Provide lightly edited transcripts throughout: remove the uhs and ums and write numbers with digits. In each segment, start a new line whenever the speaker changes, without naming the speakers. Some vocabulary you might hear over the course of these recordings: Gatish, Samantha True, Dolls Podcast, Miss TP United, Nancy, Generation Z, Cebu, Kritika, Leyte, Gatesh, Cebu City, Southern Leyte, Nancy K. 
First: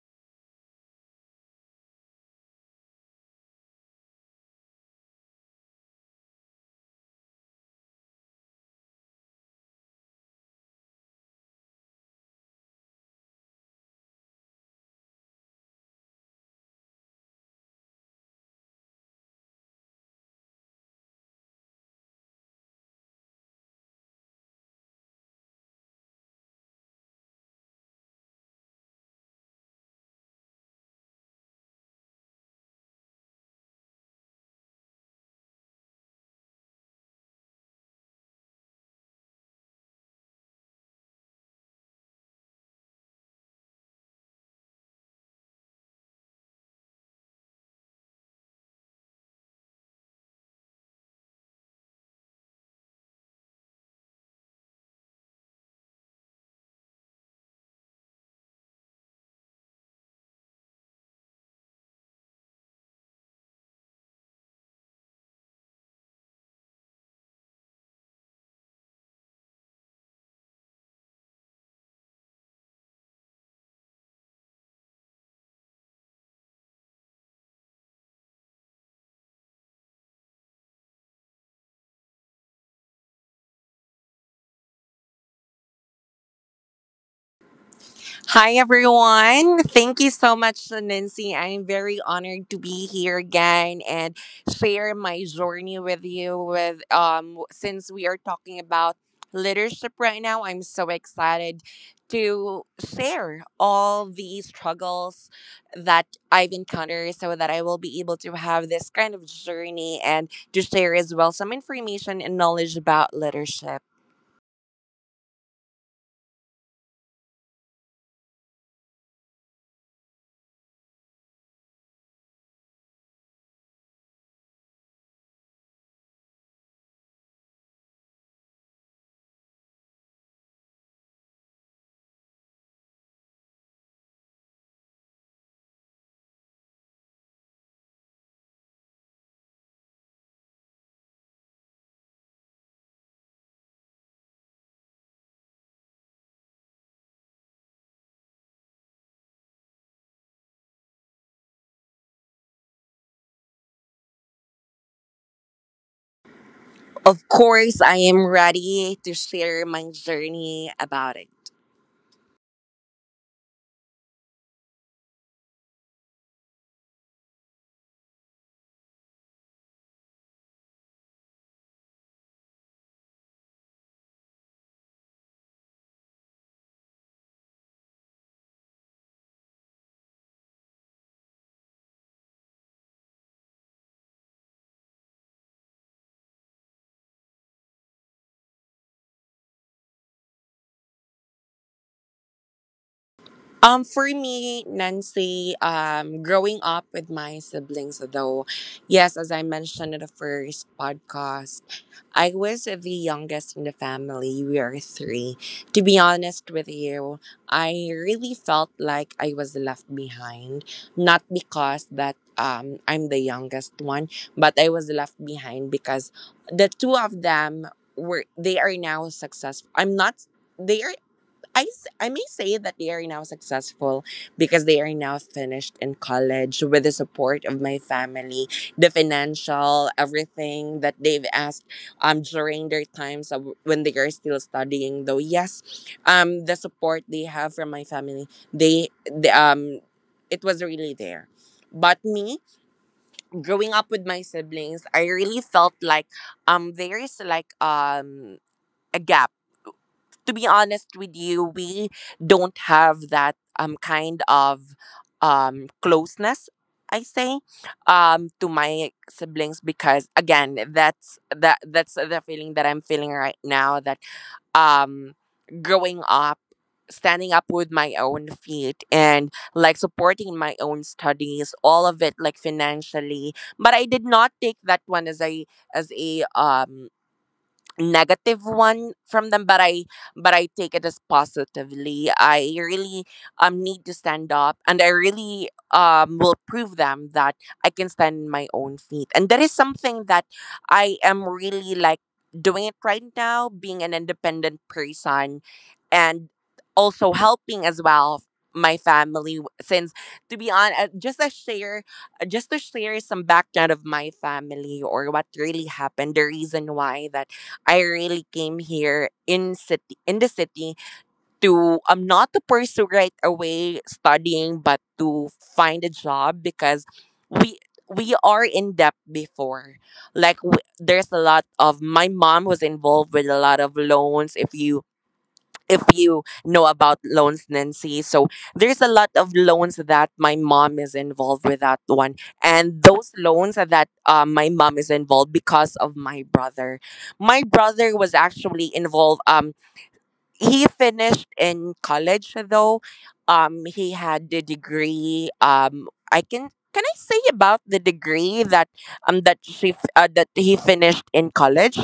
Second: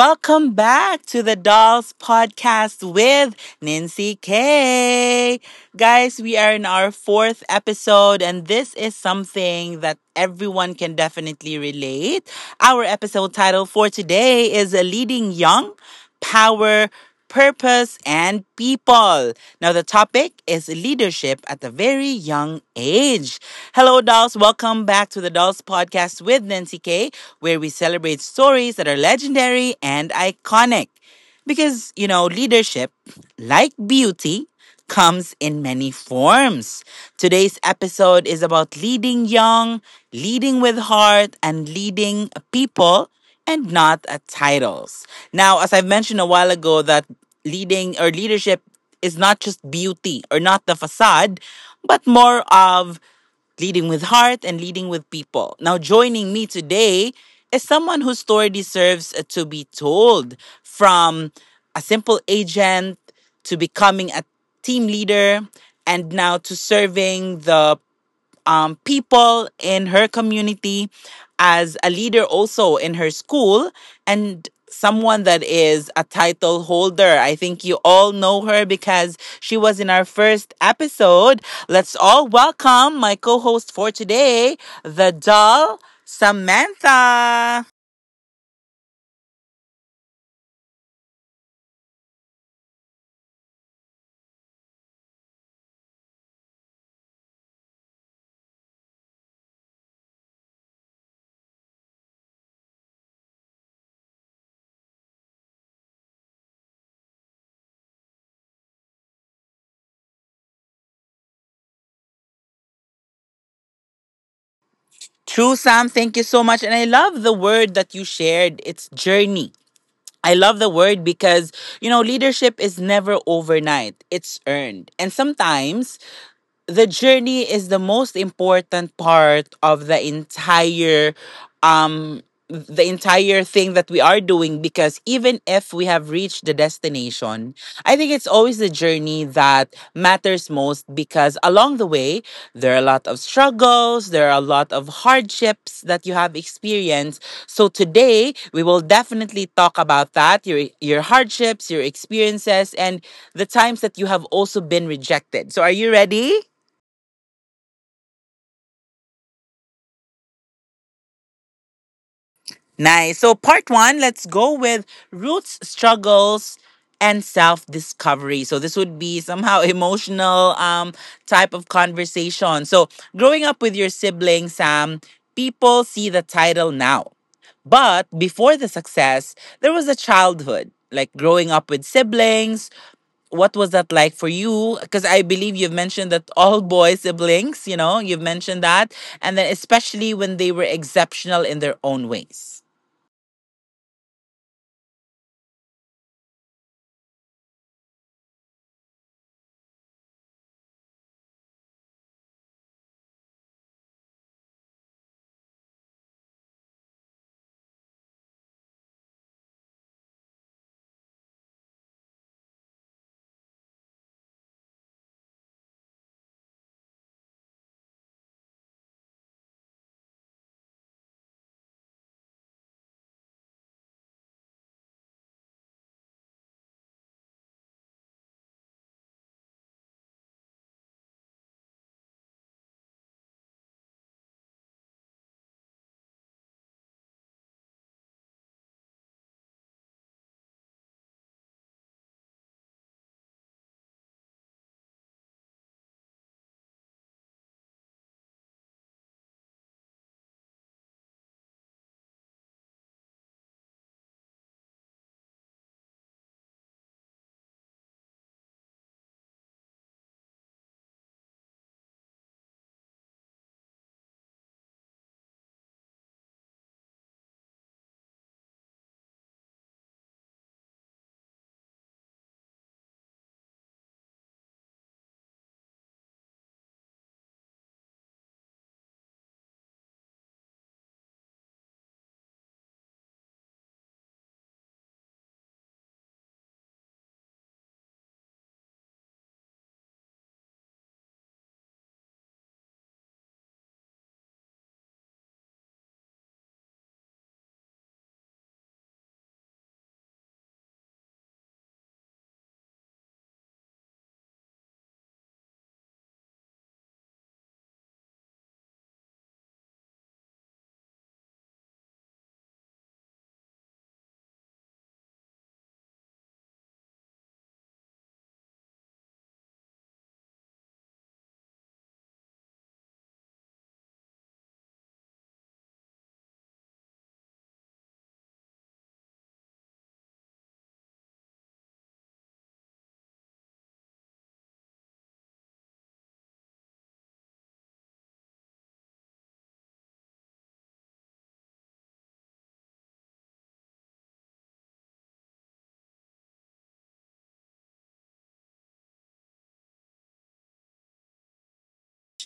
Welcome back to the Dolls Podcast with Nancy K. Guys, we are in our fourth episode, and this is something that everyone can definitely relate. Our episode title for today is Leading Young Power purpose, and people. Now, the topic is leadership at a very young age. Hello, dolls. Welcome back to the Dolls Podcast with Nancy K, where we celebrate stories that are legendary and iconic. Because, you know, leadership, like beauty, comes in many forms. Today's episode is about leading young, leading with heart, and leading people and not at titles. Now, as I've mentioned a while ago, that leading or leadership is not just beauty or not the facade, but more of leading with heart and leading with people. Now, joining me today is someone whose story deserves to be told from a simple agent to becoming a team leader and now to serving the people in her community, as a leader also in her school, and someone that is a title holder. I think you all know her because she was in our first episode. Let's all welcome my co host for today, the doll, Samantha.
Hi, everyone. Thank you so much, Nancy. I'm very honored to be here again and share my journey with you. With Since we are talking about leadership right now, I'm so excited to share all the struggles that I've encountered, so that I will be able to have this kind of journey and to share as well some information and knowledge about leadership.
True, Sam, thank you so much. And I love the word that you shared. It's journey. I love the word because, you know, leadership is never overnight, it's earned. And sometimes the journey is the most important part of um the entire thing that we are doing, because even if we have reached the destination, I think it's always the journey that matters most. Because along the way, there are a lot of struggles, there are a lot of hardships that you have experienced. So today we will definitely talk about that, your hardships, your experiences, and the times that you have also been rejected. So are you ready?
Of course, I am ready to share my journey about it.
Nice. So, part one, let's go with roots, struggles, and self discovery. So, this would be somehow emotional type of conversation. So, growing up with your siblings, Sam, people see the title now. But before the success, there was a childhood, like growing up with siblings, what was that like for you? Because I believe you've mentioned that all boy siblings, you know, you've mentioned that. And then, especially when they were exceptional in their own ways.
For me, Nancy, growing up with my siblings, though, yes, as I mentioned in the first podcast, I was the youngest in the family. We are three. To be honest with you, I really felt like I was left behind, not because that I'm the youngest one, but I was left behind because the two of them were they are now successful. I'm not. They are I, s- I may say that they are now successful because they are now finished in college with the support of my family, the financial, everything that they've asked during their times of when they are still studying. Though yes, the support they have from my family, they, the it was really there. But me growing up with my siblings, I really felt like there is like a gap. To be honest with you, we don't have that kind of closeness, I say, to my siblings, because again that's that's the feeling that I'm feeling right now. That um growing up, standing up with my own feet and like supporting my own studies, all of it, like financially, but I did not take that one as a as a um negative one from them, but I take it as positively. I really need to stand up, and I really will prove them that I can stand on my own feet, and that is something that I am really like doing it right now, being an independent person and also helping as well my family. Since, to be honest, just to share some background of my family or what really happened, the reason why that I really came here in the city to not to pursue right away studying but to find a job, because we we are in debt before. Like w There's a lot of, my mom was involved with a lot of loans, if you know about loans, Nancy. So there's a lot of loans that my mom is involved with, that one, and those loans are that my mom is involved because of my brother. My brother was actually involved. He finished in college though. He had the degree. I can I say about the degree that that he finished in college?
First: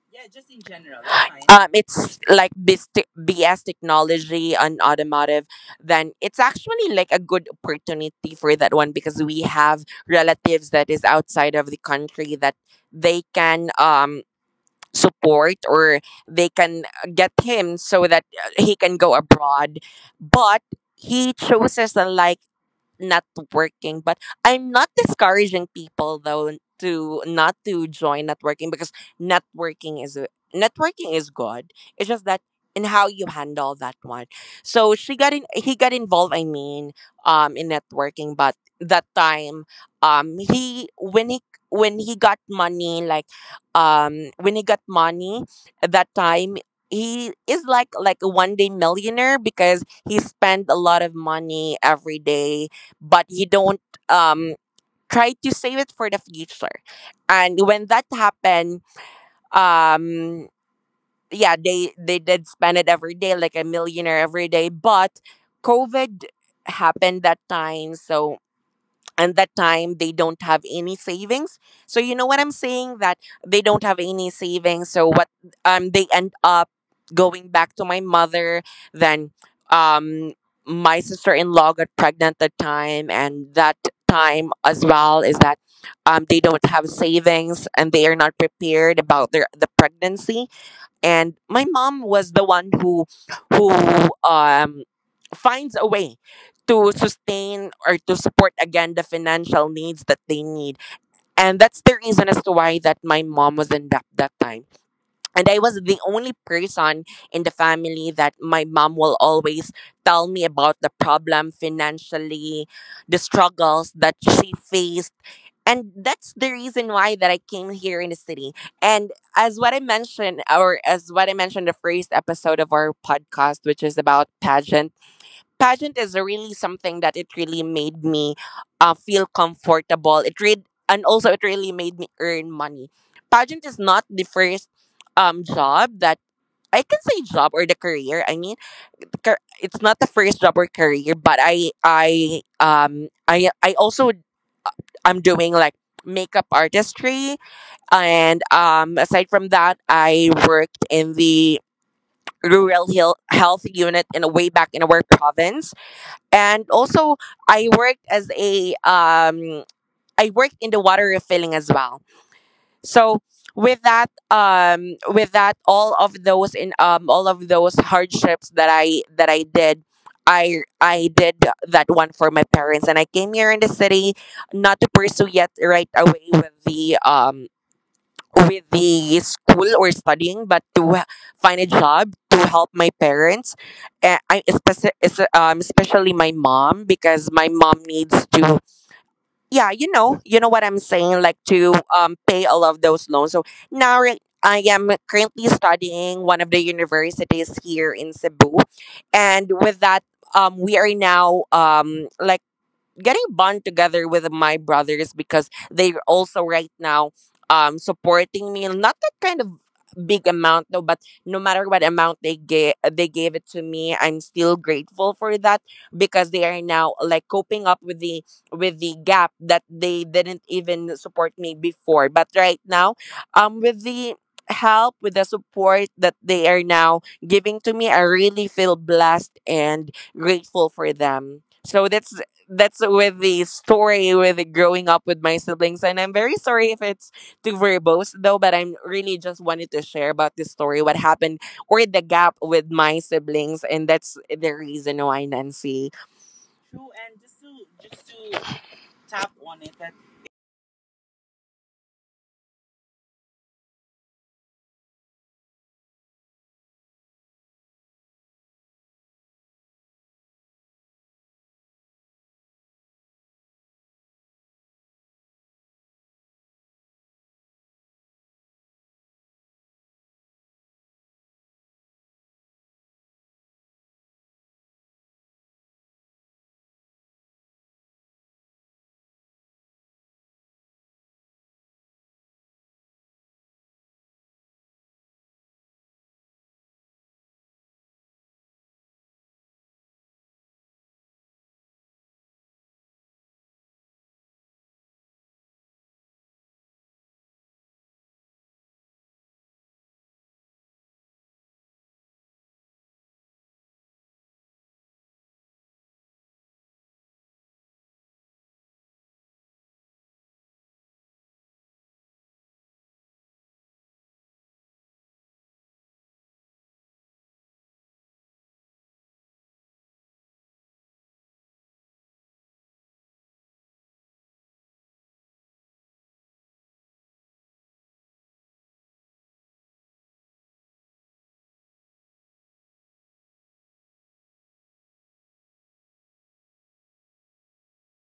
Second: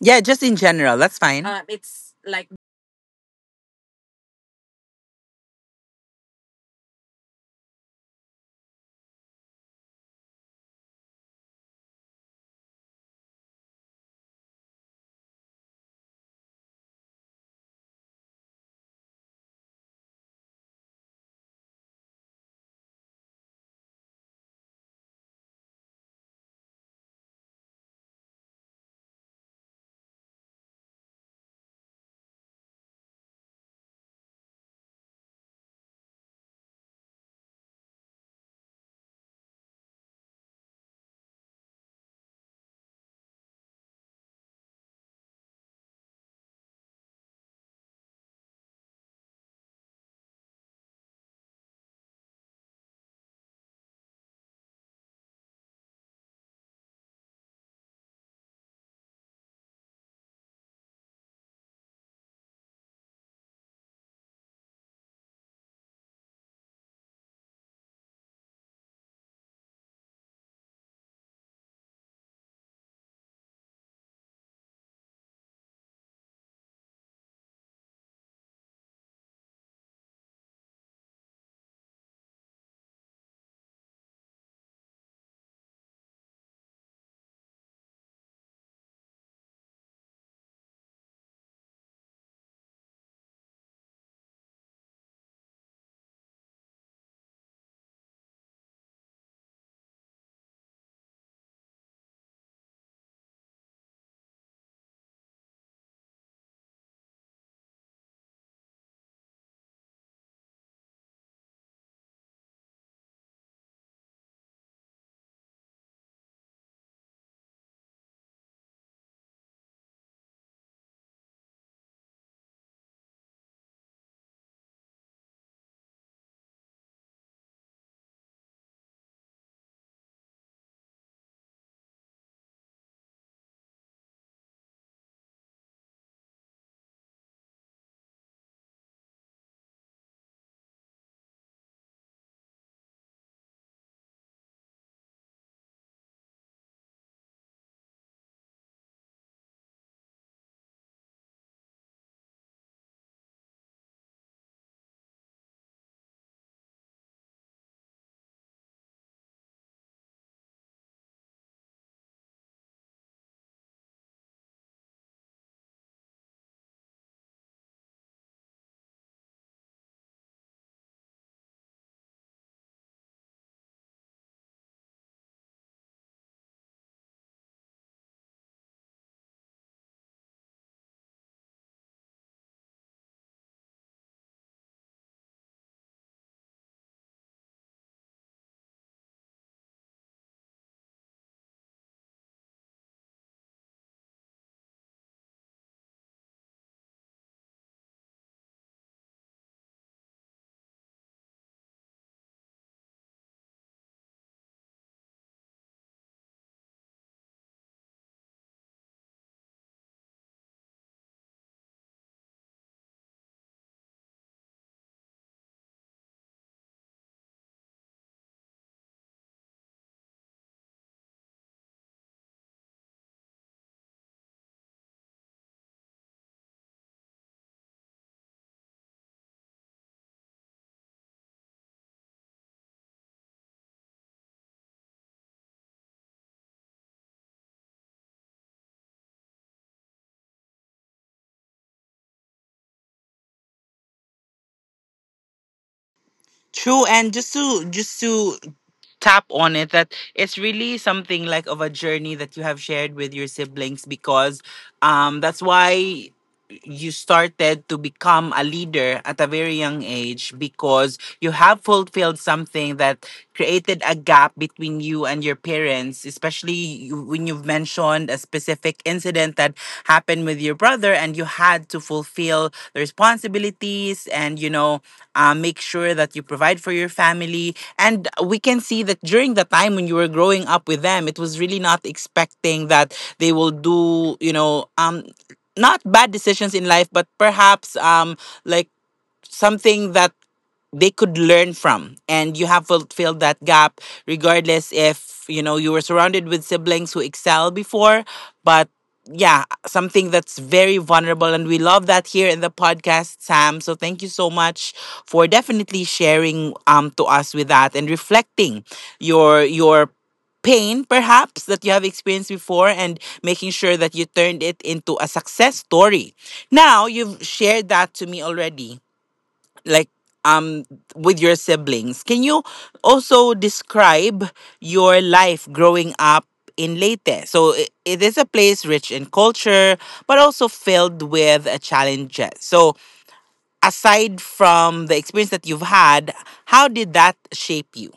Yeah,
Yeah,
just
just
in
in
general,
general.
that's
That's
fine.
fine.
It's like
BS technology on automotive, then it's actually like a good opportunity for that one because we have relatives that is outside of the country that they can support, or they can get him so that he can go abroad, but he chooses the like not working. But I'm not discouraging people though to not to join networking, because networking is networking is good. It's just that in how you handle that one. So she got in he got involved, I mean, in networking. But that time, he when he when he got money, like, when he got money at that time, he is like a one day millionaire, because he spent a lot of money every day, but you don't um try to save it for the future. And when that happened, um yeah, they did spend it every day like a millionaire every day, but COVID happened that time. So, and that time they don't have any savings, so you know what I'm saying, that they don't have any savings. So what, they end up going back to my mother. Then, um my sister-in-law got pregnant that time, and that time as well is that they don't have savings and they are not prepared about the pregnancy. And my mom was the one who who um finds a way to sustain or to support again the financial needs that they need. And that's the reason as to why that my mom was in debt that time. And I was the only person in the family that my mom will always tell me about the problem financially, the struggles that she faced. And that's the reason why that I came here in the city. And as what I mentioned the first episode of our podcast, which is about pageant. Pageant is really something that it really made me feel comfortable. It read, and also it really made me earn money. Pageant is not the first job that I can say job or the career. I mean, it's not the first job or career, but I also, I'm doing like makeup artistry, and aside from that, I worked in the rural health unit in a way back in our province. And also I worked as a I worked in the water refilling as well. So with that, all of those in, all of those hardships that I did, I did that one for my parents. And I came here in the city not to pursue yet right away with the school or studying, but to find a job to help my parents. I especially, especially my mom, because my mom needs to. Yeah, you know what I'm saying, like to pay all of those loans. So now right, I am currently studying one of the universities here in Cebu. And with that, we are now like getting bond together with my brothers, because they're also right now supporting me, not that kind of big amount though. But no matter what amount they gave, they gave it to me, I'm still grateful for that, because they are now like coping up with the, with the gap, that they didn't even support me before. But right now, with the help, with the support that they are now giving to me, I really feel blessed and grateful for them. So that's with the story, with growing up with my siblings. And I'm very sorry if it's too verbose though, but I'm really just wanted to share about this story, what happened or the gap with my siblings. And that's the reason why, Nancy. True,
True, and
and
just
just
to
to
just
just
to
to
tap
tap on
on
it,
it
that.
that it's really something like of a journey that you have shared with your siblings. Because that's why you started to become a leader at a very young age, because you have fulfilled something that created a gap between you and your parents, especially when you've mentioned a specific incident that happened with your brother and you had to fulfill the responsibilities. And, you know, make sure that you provide for your family. And we can see that during the time when you were growing up with them, it was really not expecting that they will do, you know, not bad decisions in life, but perhaps like something that they could learn from, and you have fulfilled that gap, regardless if, you know, you were surrounded with siblings who excel before. But yeah, something that's very vulnerable, and we love that here in the podcast, Sam. So thank you so much for definitely sharing to us with that, and reflecting your pain perhaps that you have experienced before, and making sure that you turned it into a success story. Now, you've shared that to me already, like um with your siblings. Can you also describe your life growing up in Leyte? So I it is a place rich in culture, but also filled with challenges. So aside from the experience that you've had, how did that shape you?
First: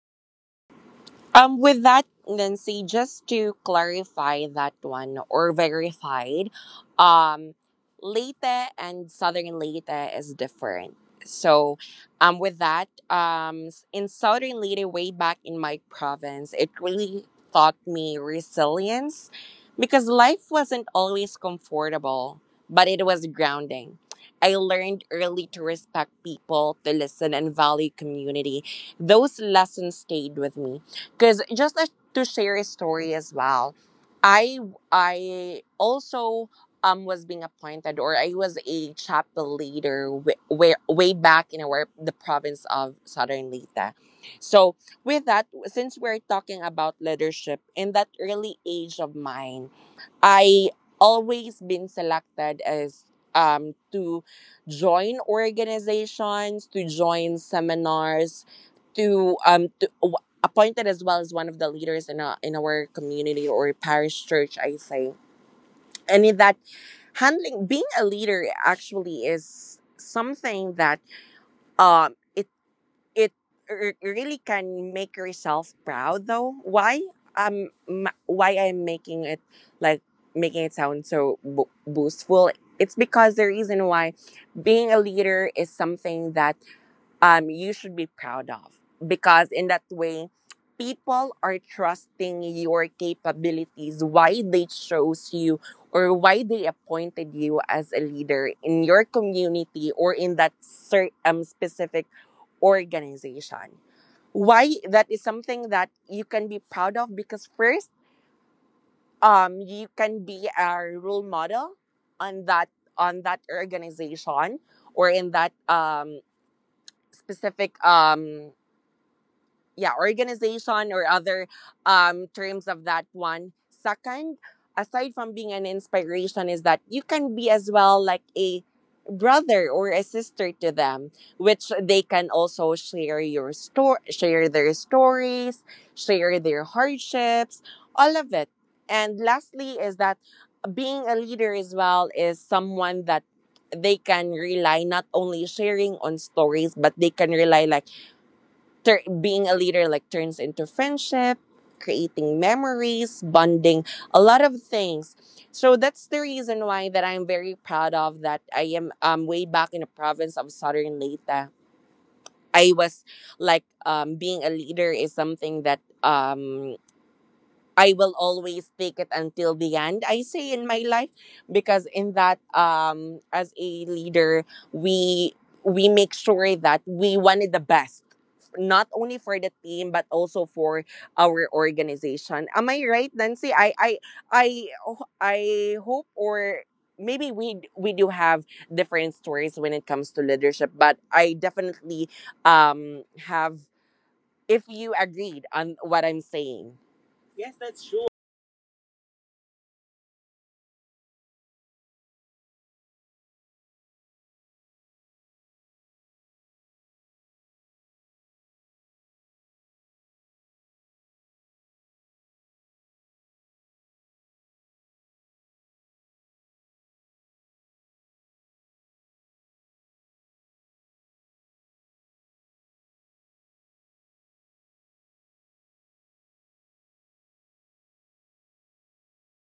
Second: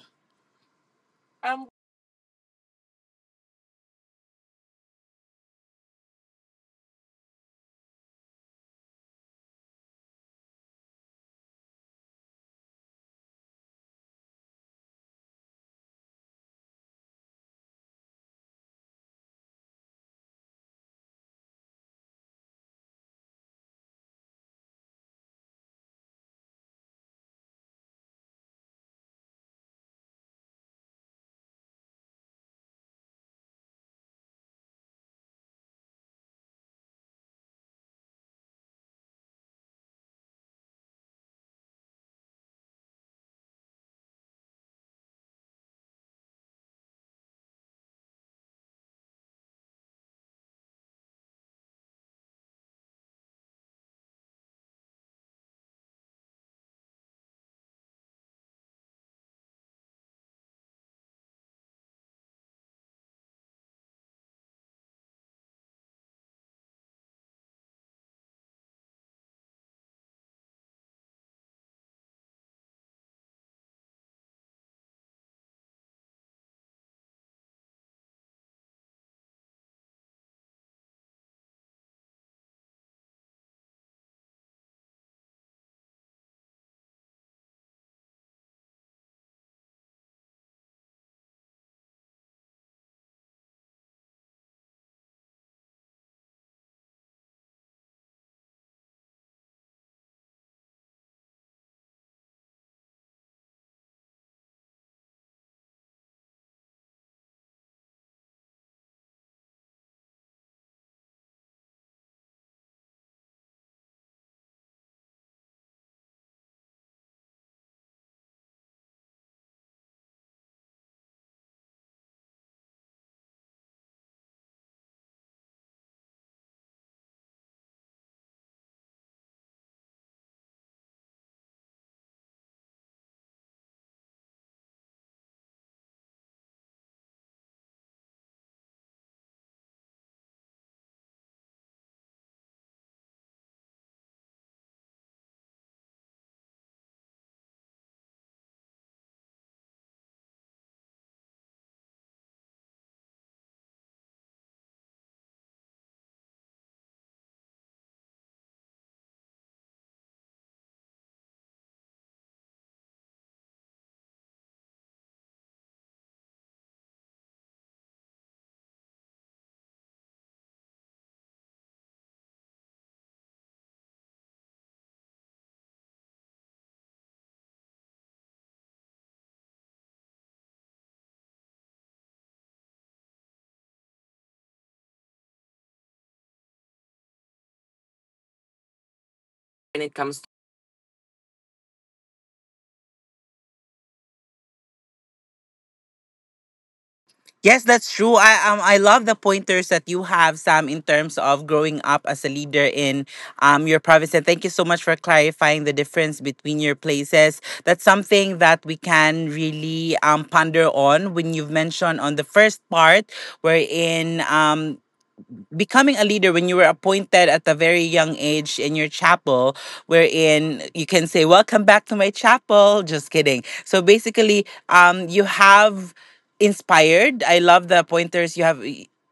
Um,
With that, Nancy, just to clarify that one, or verified, um, Leyte and Southern Leyte is different. So, in Southern Leyte, way back in my province, it really taught me resilience, because life wasn't always comfortable, but it was grounding. I learned early to respect people, to listen, and value community. Those lessons stayed with me, because just like to share a story as well, i I also was being appointed, or I was a chapel leader way, way, way back in our the province of Southern Leyte. So with that, since we're talking about leadership, in that early age of mine, I always been selected as to join organizations, to join seminars, to appointed as well as one of the leaders in our, in our community or parish church, I say. And in that, handling being a leader actually is something that um it it really can make yourself proud. Though why, why I'm making it like making it sound so boastful, it's because the reason why being a leader is something that, you should be proud of. Because in that way, people are trusting your capabilities, why they chose you or why they appointed you as a leader in your community, or in that specific organization. Why that is something that you can be proud of, because first, you can be a role model on that, on that organization, or in that specific, yeah, organization, or other terms of that one. Second, aside from being an inspiration is that you can be as well like a brother or a sister to them which they can also share your story share their stories share their hardships all of it and lastly is that being a leader as well is someone that they can rely not only sharing on stories but they can rely like being a leader like turns into friendship creating memories bonding a lot of things. So that's the reason why that I'm very proud of that I am way back in the province of Southern Leyte. I was like being a leader is something that I will always take it until the end. I say in my life because in that as a leader we we make sure that we wanted the best not only for the team but also for our organization. Am I right, Nancy? I Oh, I hope, or maybe we do have different stories when
When
it
it
comes
comes
to leadership, but I definitely have if you agreed on what I'm saying. Yes,
Yes, that's
that's true.
true. I love the pointers that you have, Sam, in terms of growing up as a leader in your province. And thank you so much for clarifying the difference between your places. That's something that we can really ponder on when you've mentioned on the first part, wherein becoming a leader when you were appointed at a very young age in your chapel, wherein you can say, "Welcome back to my chapel." Just kidding. So basically, you have inspired. I love the pointers you have.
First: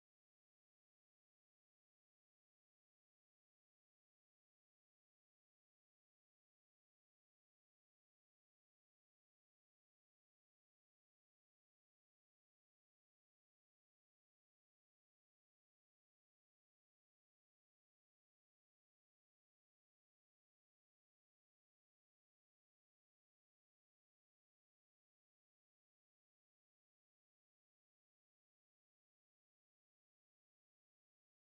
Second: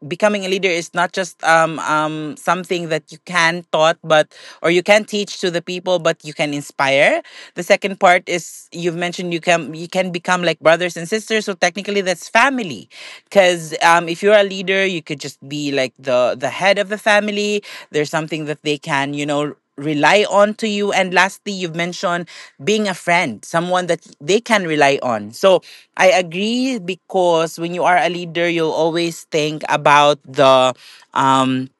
Becoming a leader is not just something that you can taught, but or you can teach to the people, but you can inspire. The second part is you've mentioned you can become like brothers and sisters, so technically that's family, because if you're a leader you could just be like the head of the family. There's something that they can, you know, rely on to you. And lastly you've mentioned being a friend, someone that they can rely on. So I agree, because when you are a leader you'll always think about the um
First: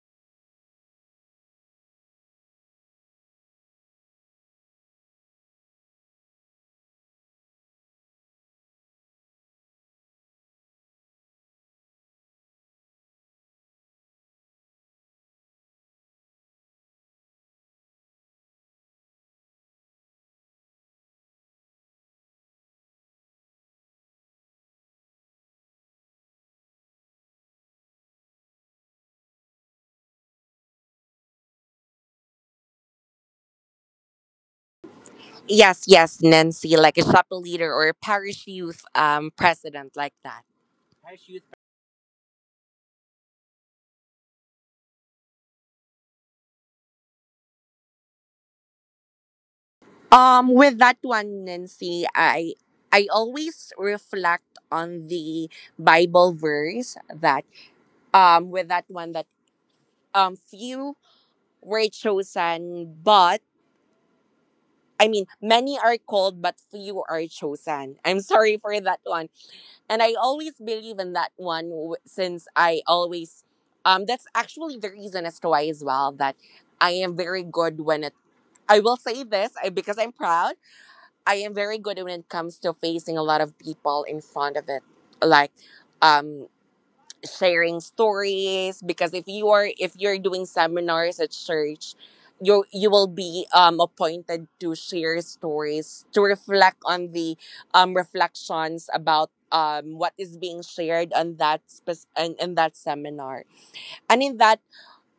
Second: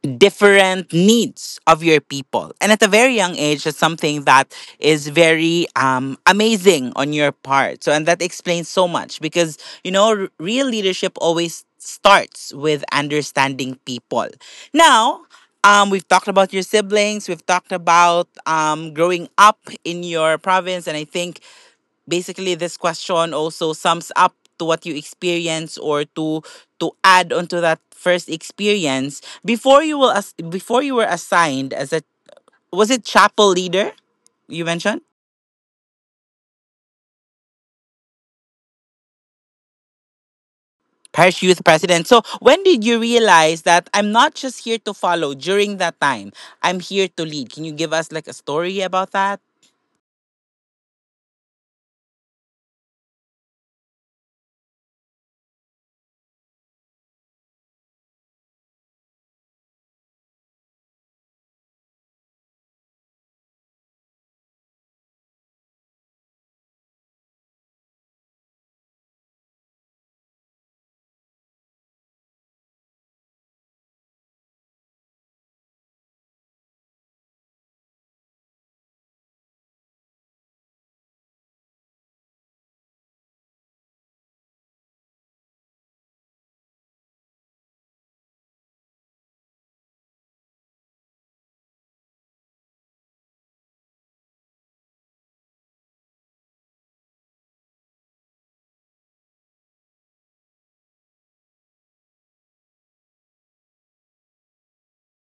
different needs of your people. And at a very young age, that's something that is very amazing on your part. So, and that explains so much, because, you know, real leadership always starts with understanding people. Now, we've talked about your siblings. We've talked about growing up in your province, and I think basically this question also sums up to what you experience. Or to add onto that first experience before you will, as before you were assigned as a, was it chapel leader you mentioned,
Yes, yes, Nancy, like a chapter leader or a parish youth president like that.
parish youth president? So when did you realize that I'm not just here to follow during that time, I'm here to lead? Can you give us like a story about that?
With that one, Nancy, I always reflect on the Bible verse that with that one that few were chosen, but I mean many are called, but few are chosen. I'm sorry for that one. And I always believe in that one since I always that's actually the reason as to why as well that I am very good when it I will say this I, because I'm proud I am very good when it comes to facing a lot of people in front of it, like, um, sharing stories because if you're doing seminars at church you will be appointed to share stories to reflect on the reflections about what is being shared on in that seminar. And in that,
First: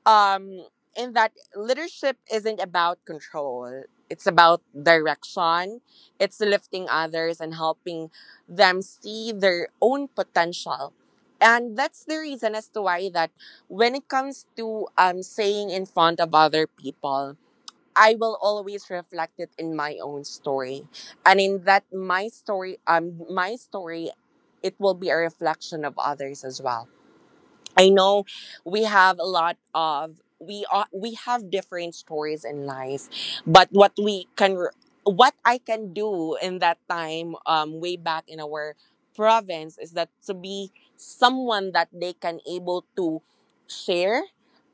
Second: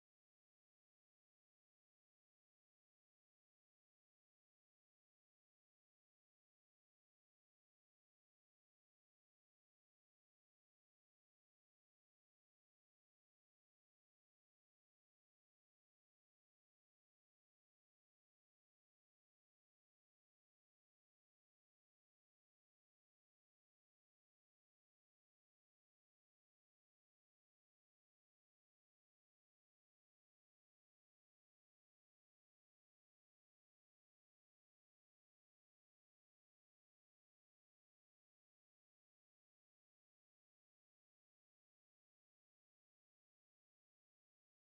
um, in that, leadership isn't about control, it's about direction, it's lifting others and helping them see their own potential. And that's the reason as to why that when it comes to saying in front of other people, I will always reflect it in my own story. And in that my story, it will be a reflection of others as well. I know we have a lot of we are we have different stories in life, but what I can do in that time, way back in our province, is that to be someone that they can able to share,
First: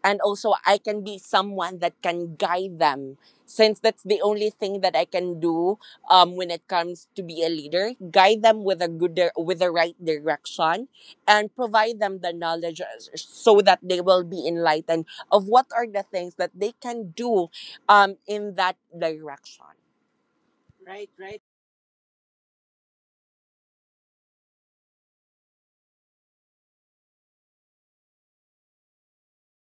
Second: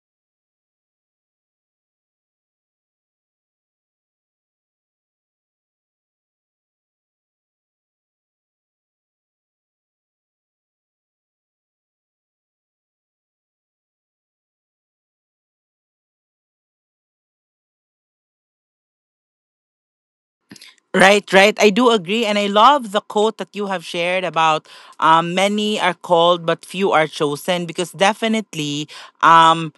and also I can be someone that can guide them. Since that's the only thing that I can do, when it comes to be a leader, guide them with a good with the right direction and provide them the knowledge so that they will be enlightened of what are the things that they can do, in that direction. Right,
Right,
right.
right. I do agree. And I love the quote that you have shared about many are called, but few are chosen, because definitely. Um,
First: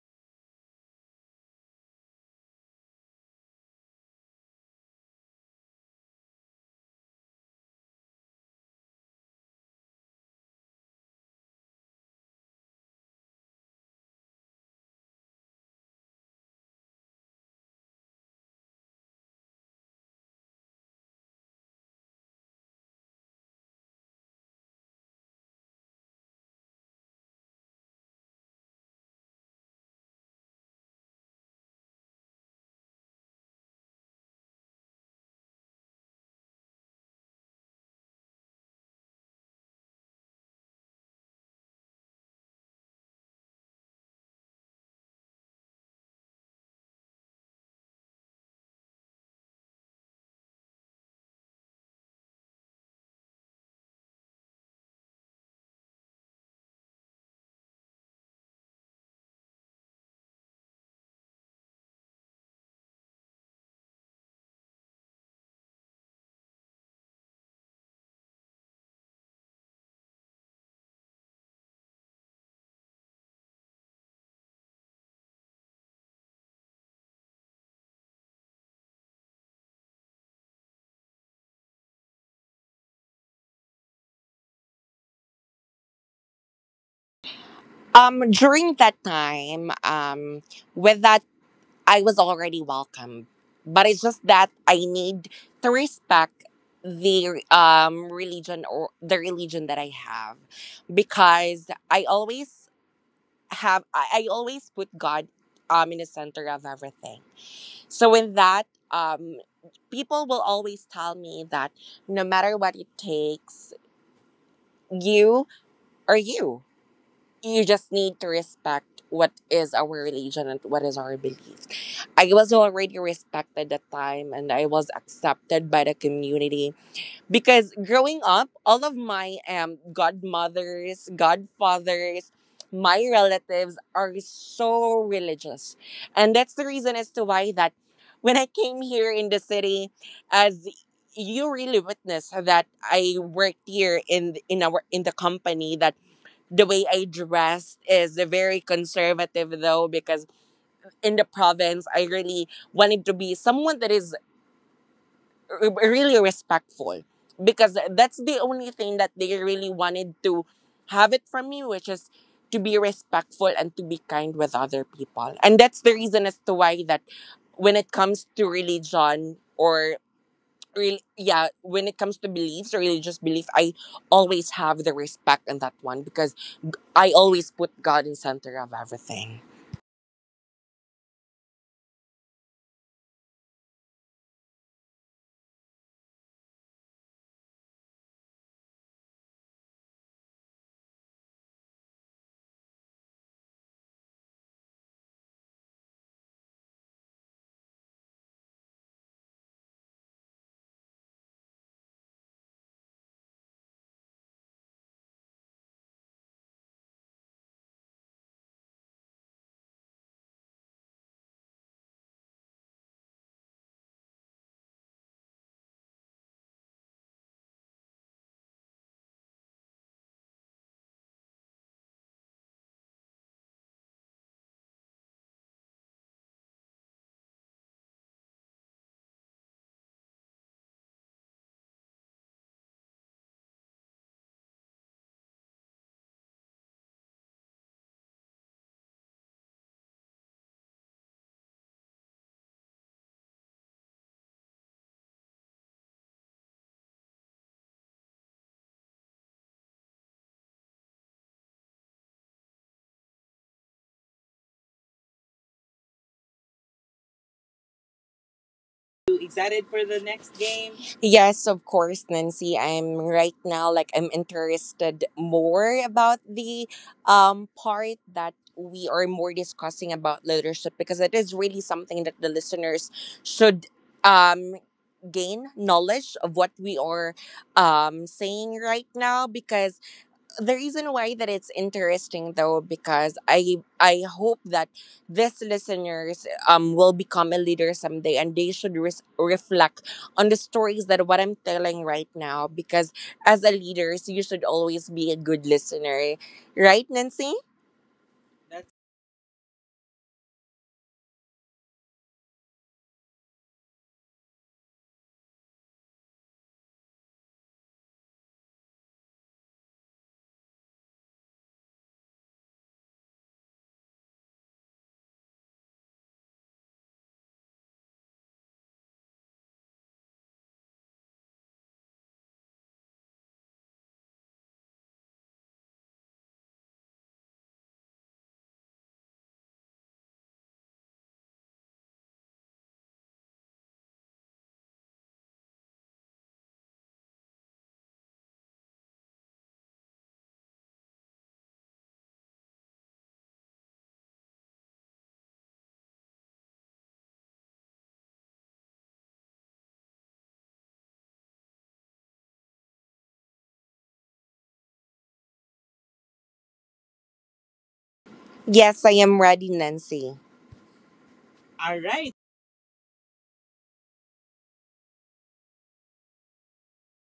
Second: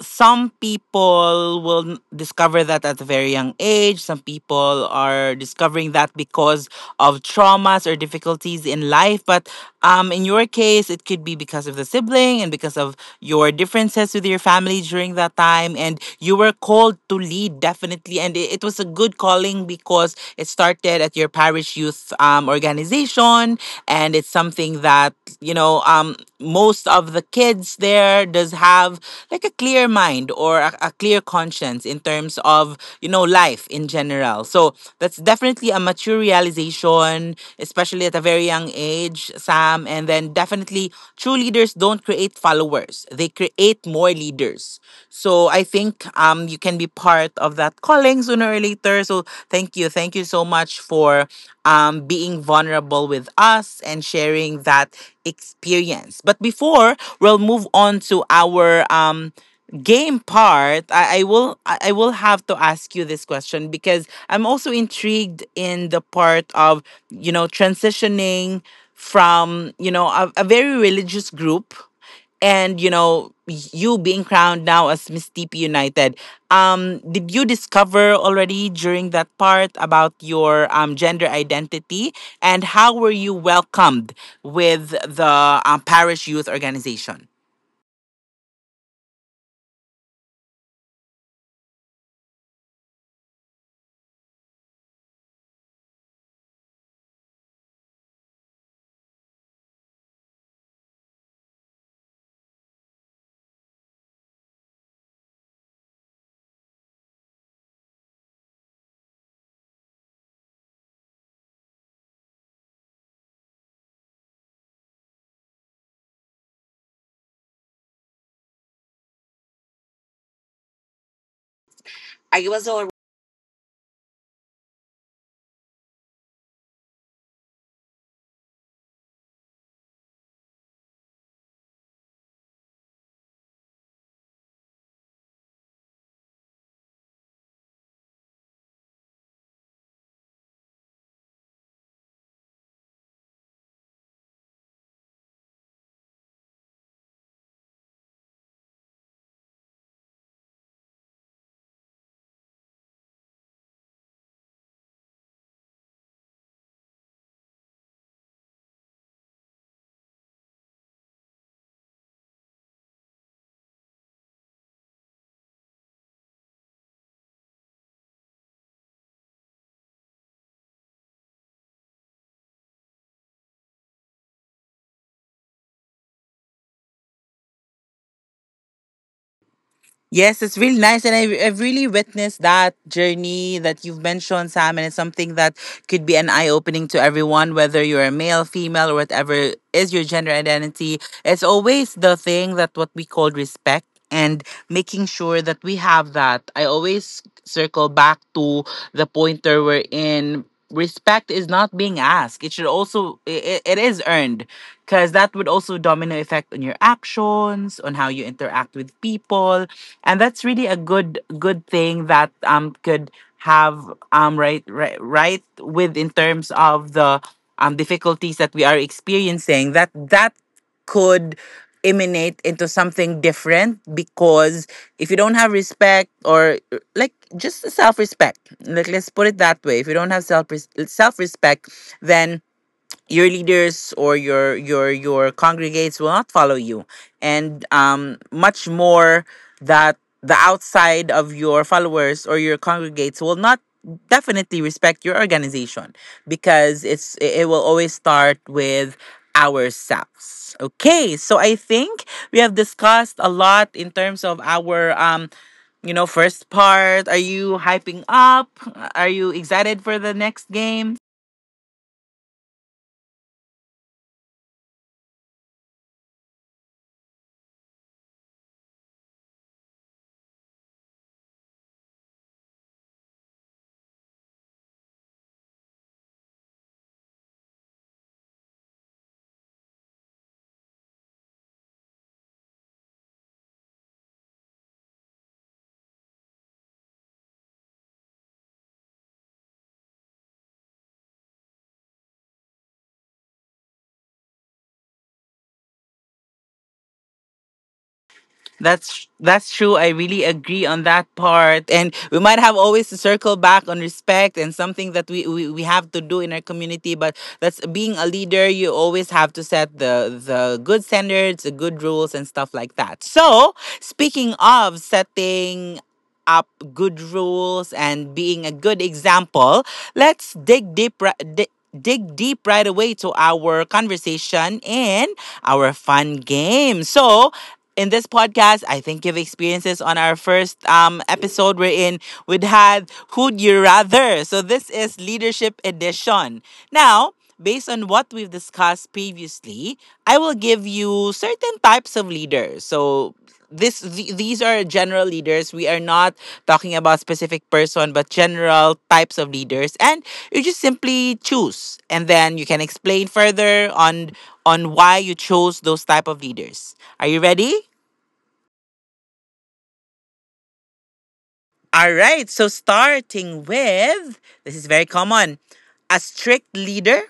some people will discover that at a very young age. Some people are discovering that because of traumas or difficulties in life. But in your case, it could be because of the sibling and because of your differences with your family during that time. And you were called to lead, definitely. And it was a good calling because it started at your parish youth organization. And it's something that, you know, most of the kids there does have like a clear mind, or a clear conscience in terms of, you know, life in general. So that's definitely a mature realization, especially at a very young age, Sam. And then definitely true leaders don't create followers, they create more leaders. So I think you can be part of that calling sooner or later. So thank you, so much for being vulnerable with us and sharing that experience. But before we'll move on to our game part, I will have to ask you this question because I'm also intrigued in the part of, you know, transitioning from, you know, a very religious group, and, you know, you being crowned now as Miss TP United. Did you discover already during that part about your gender identity, and how were you welcomed with the parish youth organization?
Um, during that time, um, with that, I was already welcome, but it's just that I need to respect the religion that I have because I always put God in the center of everything. So in that, um, people will always tell me that no matter what it takes, you are you. You just need to respect what is our religion and what is our belief. I
I
was
was
already respected at the time and I was accepted by the community because growing up, all of my godmothers, godfathers, my relatives are so religious. And that's the reason as to why that when I came here in the city, as you really witnessed that I worked here in the company, that the way I dressed is very conservative though because in the province I really wanted to be someone that is really respectful because that's the only thing that they really wanted to have it from me, which is to be respectful and to be kind with other people. And that's the reason as to why that when it comes to religion or real yeah when it comes to beliefs or religious belief, I always have the respect in that one because I always put God in center of everything.
Yes, it's really nice. And I've really witnessed that journey that you've mentioned, Sam. And it's something that could be an eye opening to everyone, whether you're a male, female, or whatever is your gender identity. It's always the thing that what we call respect, and making sure that we have that. I always circle back to the pointer we're in. Respect is not being asked. It should also, it is earned, because that would also domino effect on your actions, on how you interact with people. And that's really a good thing that could have right with in terms of the difficulties that we are experiencing, that could emanate into something different. Because if you don't have respect, or like just self-respect, like, let's put it that way, if you don't have self-respect, then your leaders or your congregates will not follow you. And much more that the outside of your followers or your congregates will not definitely respect your organization, because it's, it will always start with ourselves. Okay, so I think we have discussed a lot in terms of our you know first part. Are you hyping up, are
You
you
excited
excited
for
for
the
the
next
next
game?
game?
Yes, of course, Nancy. I'm right now like I'm interested more about the part that we are more discussing about leadership because it is really something that the listeners should um gain knowledge of what we are saying right now because the reason why that it's interesting though because I hope that these listeners will become a leader someday and they should reflect on the stories that what I'm telling right now because as a leaders you should always be a good listener, right, Nancy?
That's true. I really agree on that part. And we might have always to circle back on respect, and something that we, we have to do in our community. But that's being a leader, you always have to set the good standards, the good rules and stuff like that. So speaking of setting up good rules and being a good example, let's dig deep right away to our conversation and our fun game. So in this podcast, I think you've experienced this on our first episode we're in. We'd had Who'd You Rather? So this is Leadership Edition. Now, based on what we've discussed previously, I will give you certain types of leaders. So these are general leaders. We are not talking about specific person, but general types of leaders. And you just simply choose, and then you can explain further on why you chose those type of leaders. Are you ready?
Yes, I am ready, Nancy. All
All
right.
right, so starting with, this is very common, a strict leader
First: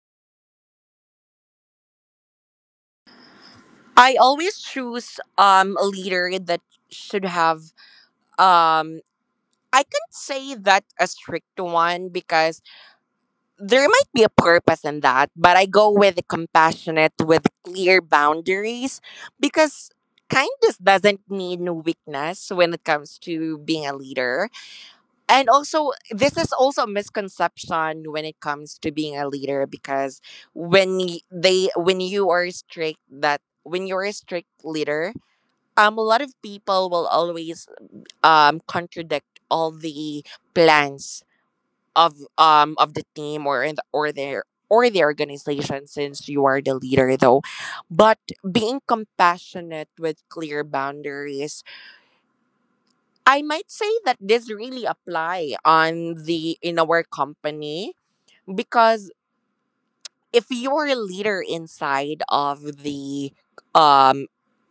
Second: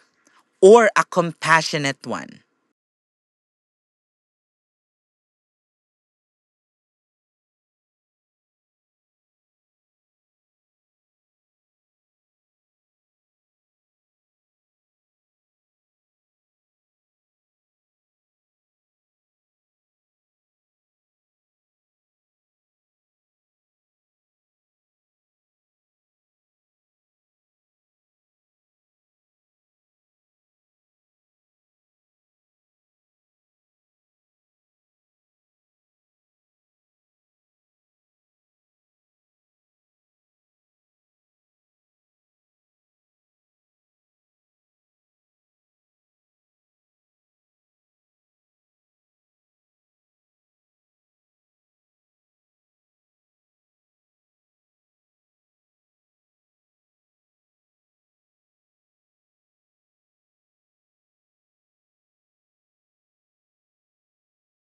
or a compassionate one.
I always choose a leader that should have um, I can't say that a strict one because there might be a purpose in that, but I go with compassionate with clear boundaries because kindness doesn't mean weakness when it comes to being a leader. And also, this is also a misconception when it comes to being a leader because when y- they when you are strict, that when you're a strict leader, a lot of people will always contradict all the plans of the team or in the, or their or the organization since you are the leader though. But being compassionate with clear boundaries, I might say that this really apply on the in our company because if you're a leader inside of the um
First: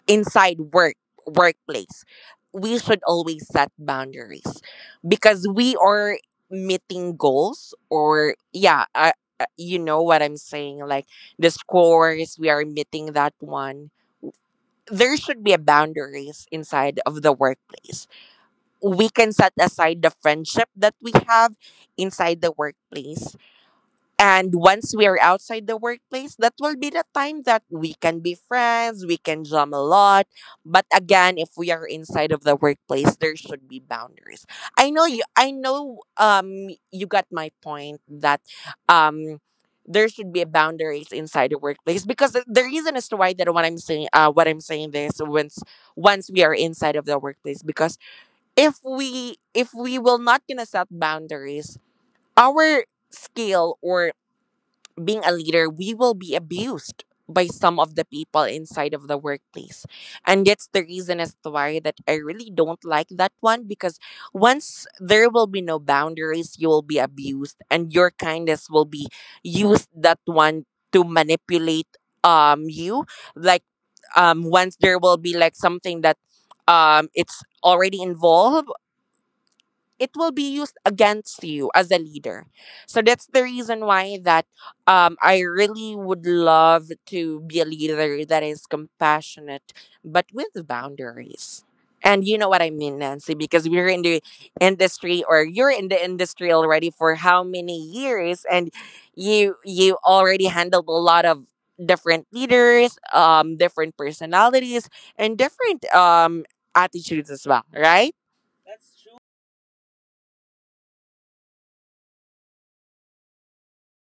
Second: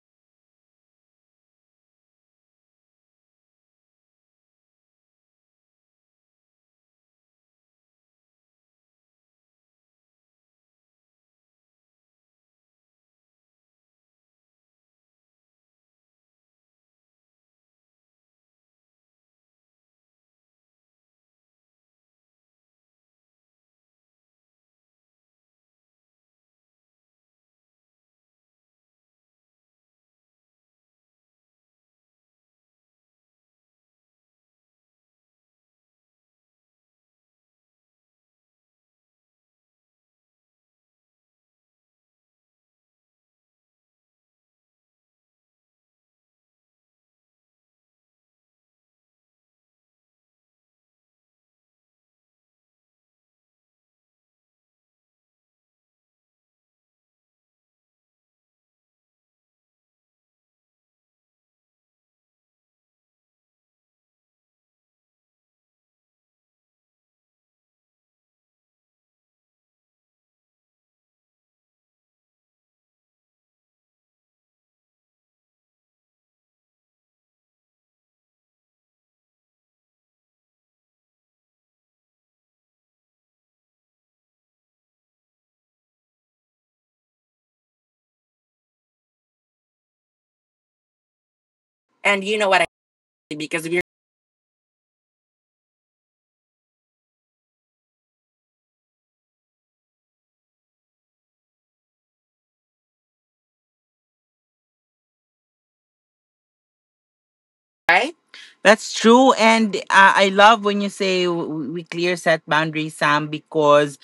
inside workplace, we should always set boundaries because we are meeting goals or yeah, you know what I'm saying, like the scores we are meeting that one, there should be a boundaries inside of the workplace. We can set aside the friendship that we have inside the workplace, and once we are outside the workplace, that will be the time that we can be friends, we can jam a lot. But again, if we are inside of the workplace, there should be boundaries. I know you got my point that um there should be boundaries inside the workplace because the reason as to why that what I'm saying this once, once we are inside of the workplace, because if we will not gonna set boundaries, our skill or being a leader, we will be abused by some of the people inside of the workplace. And that's the reason as to why that I really don't like that one because once there will be no boundaries, you will be abused and your kindness will be used that one to manipulate you. Like once there will be like something that it's already involved, it will be used against you as a leader. So that's the reason why that, I really would love to be a leader that is compassionate but with boundaries.
And
And
you
you
know
know
what
what
I
I mean, Nancy,
mean, because
because
we're
we're in the industry, or you're in the industry already for how many years, and you already handled a lot of different leaders, different personalities and different attitudes as well,
right.
right?
That's true. And I love when you say we clear set boundaries, Sam, because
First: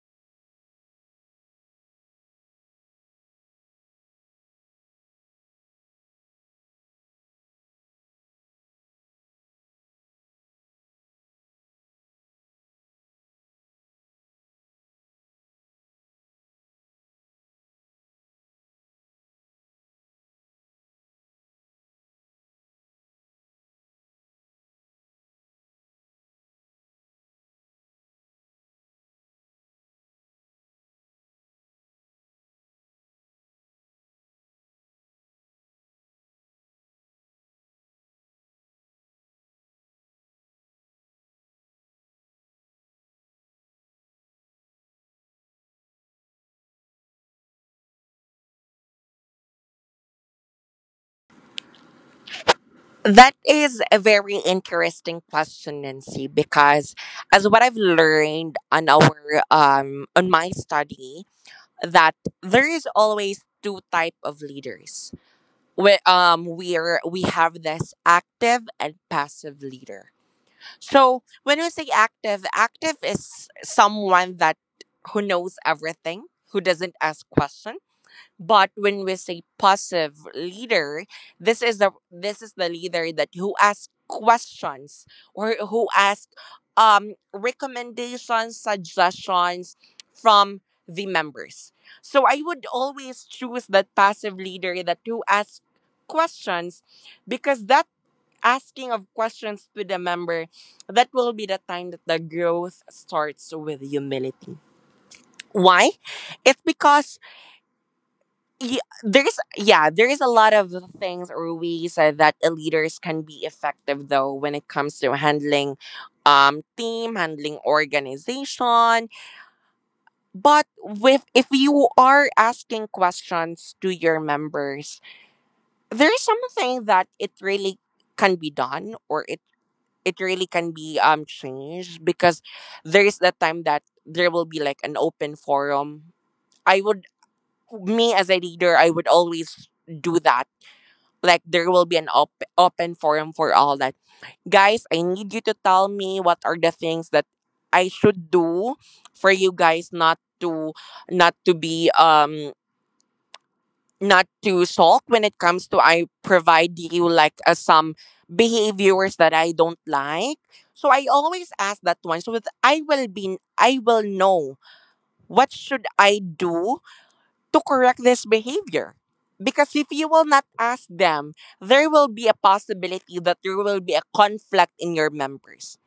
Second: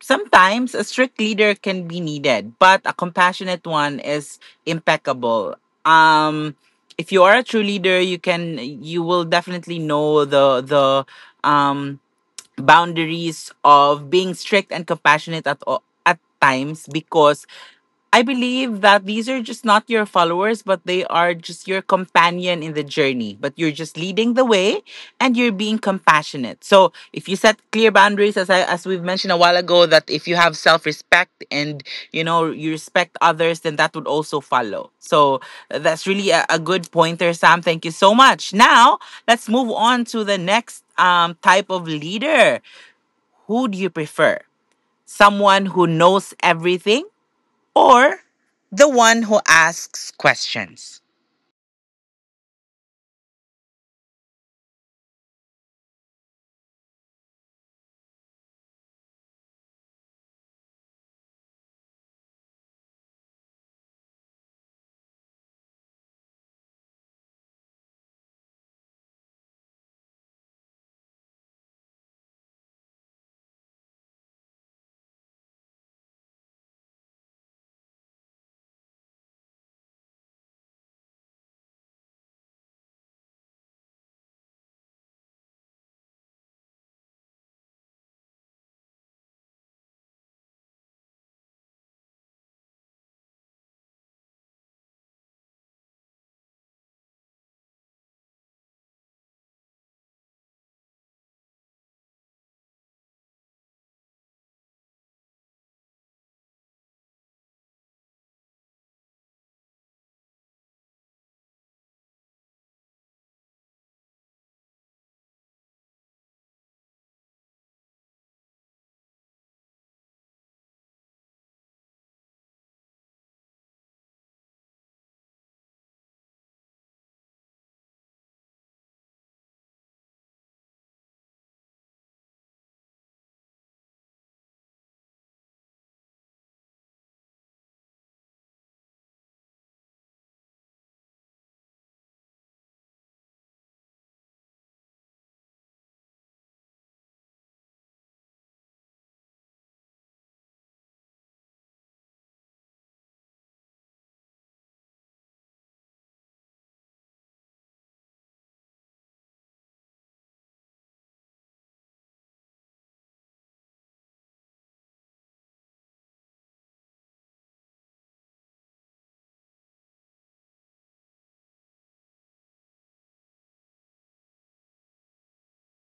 sometimes a strict leader can be needed, but a compassionate one is impeccable. Um, if you are a true leader, you will definitely know the um boundaries of being strict and compassionate at all, at times, because I believe that these are just not your followers but they are just your companion in the journey, but you're just leading the way and you're being compassionate. So if you set clear boundaries, as I as we've mentioned a while ago, that if you have self-respect and you know you respect others, then that would also follow. So that's really a good pointer, Sam. Thank you so much. Now, let's move on to the next type of leader. Who do you prefer? Someone who knows everything or the one who asks questions?
That is a very interesting question, Nancy, because as what I've learned on our on my study that there is always two type of leaders. We have this active and passive leader. So when we say active, active is someone that who knows everything, who doesn't ask questions. But when we say passive leader, this is the leader that who asks questions or who asks, recommendations, suggestions from the members. So I would always choose that passive leader that who asks questions because that asking of questions to the member, that will be the time that the growth starts with humility. Why? It's because yeah, there is a lot of things or ways, that leaders can be effective though when it comes to handling team, handling organization. But with if you are asking questions to your members, there's something that it really can be done or it really can be changed because there is the time that there will be like an open forum. I would me as a leader, I would always do that, like there will be an open forum for all that, guys, I need you to tell me what are the things that I should do for you guys not to not to be not to sulk when it comes to I provide you like, some behaviors that I don't like. So I always ask that one so that I will know what should I do to correct this behavior. Because if you will not ask them, there will be a possibility that there will be a conflict in your members.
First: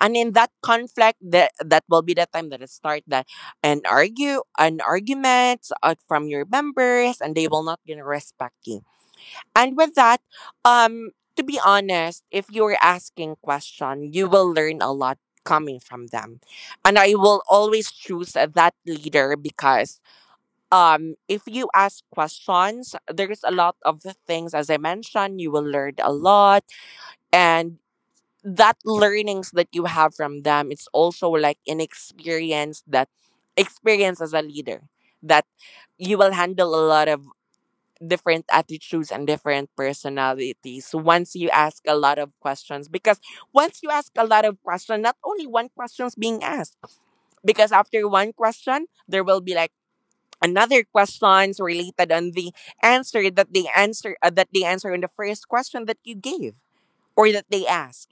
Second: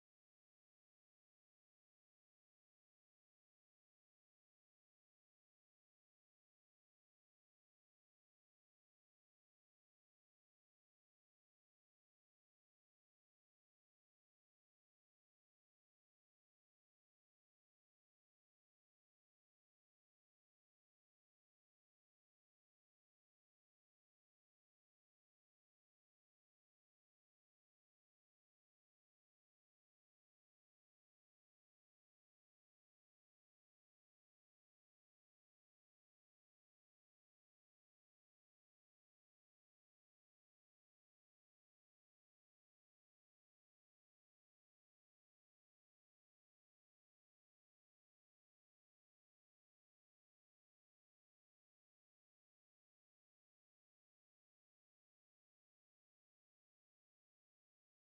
And in that conflict, that, that will be the time that it start that an argument, from your members, and they will not gonna respect you. And with that, um, to be honest, if you are asking question, you will learn a lot coming from them. And I will always choose that leader because if you ask questions, there's a lot of the things, as I mentioned, you will learn a lot. And that learnings that you have from them, it's also like an experience, that experience as a leader, that you will handle a lot of different attitudes and different personalities once you ask a lot of questions. Because once you ask a lot of questions, not only one question's being asked, because after one question there will be like another questions related on the answer that they answer that they answer on the first question that you gave, or that they ask.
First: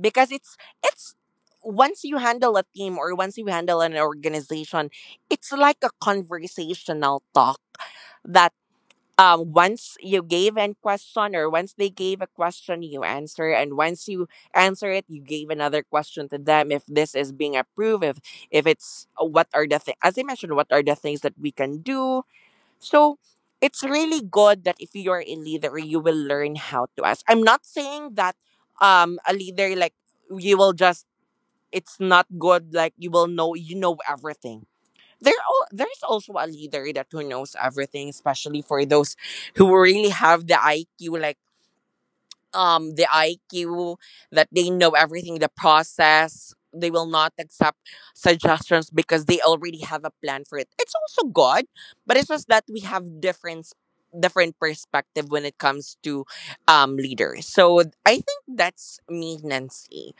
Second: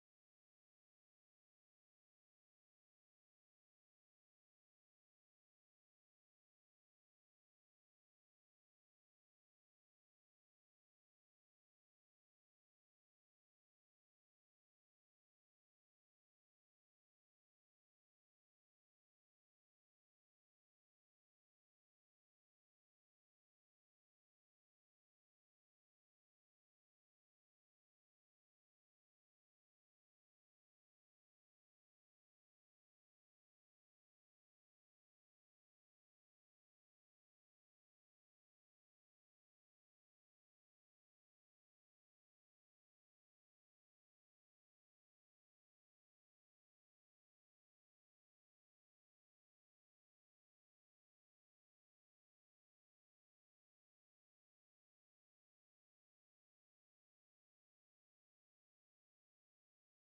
Because it's once you handle a team or once you handle an organization, it's like a conversational talk, that once you gave an question or once they gave a question, you answer, and once you answer it, you gave another question to them. If this is being approved, if it's what are the things, as I mentioned, what are the things that we can do. So it's really good that if you're a leader, you will learn how to ask. I'm not saying that a leader like you will just, it's not good like you will know, you know everything. There's also a leader that who knows everything, especially for those who really have the IQ, like the IQ, that they know everything, the process. They will not accept suggestions because they already have a plan for it. It's also good, but it's just that we have different, different perspective when it comes to leaders. So I think that's me, Nancy.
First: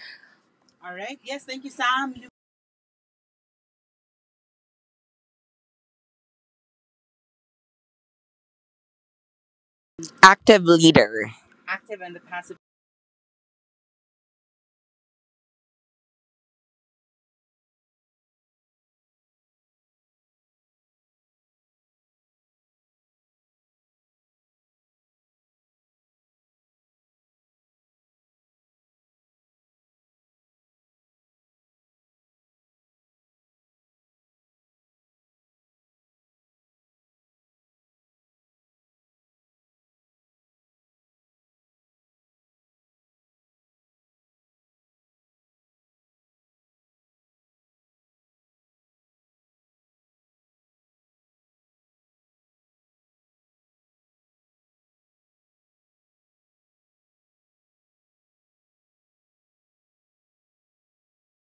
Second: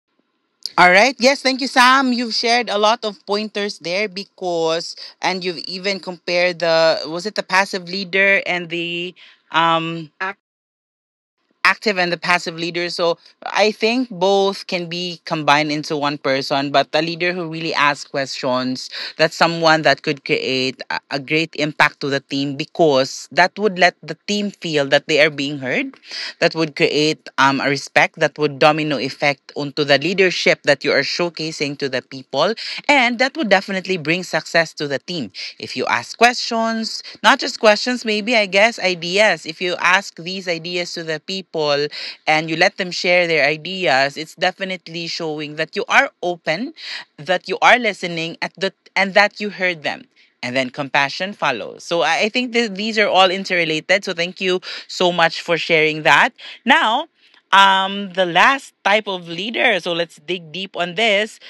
All
All
right.
right.
Yes,
Yes.
thank you,
Thank you,
Sam.
Sam. You
You've shared a lot of pointers there because, and you've even compared the, was it the passive leader and the, um
active leader,
active
active
and
and
the
the passive.
passive leader. So I think both can be combined into one person, but a leader who really asks questions, that's someone that could create a great impact to the team, because that would let the team feel that they are being heard, that would create a respect that would domino effect onto the leadership that you are showcasing to the people. And that would definitely bring success to the team. If you ask questions, not just questions, maybe I guess ideas. If you ask these ideas to the people and you let them share their ideas, it's definitely showing that you are open, that you are listening at the, and that you heard them, and then compassion follows. So I think these are all interrelated. So thank you so much for sharing that. Now, the last type of leader. So let's dig deep on this.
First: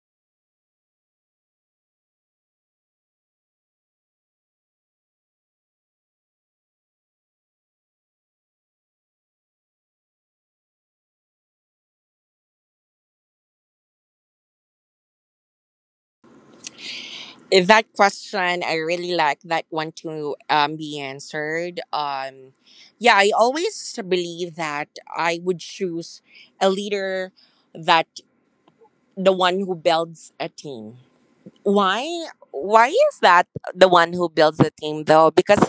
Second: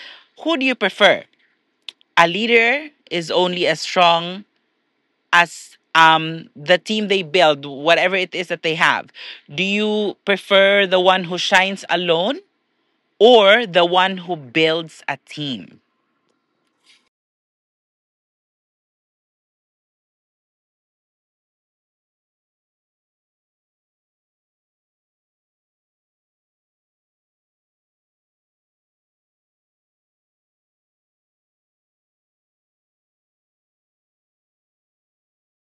Who do you prefer? A leader is only as strong as the team they build, whatever it is that they have. Do you prefer the one who shines alone or the one who builds a team?
That question, I really like that one to be answered. Yeah, I always believe that I would choose a leader that, the one who builds a team. Why? Why is that the one who builds a team though? Because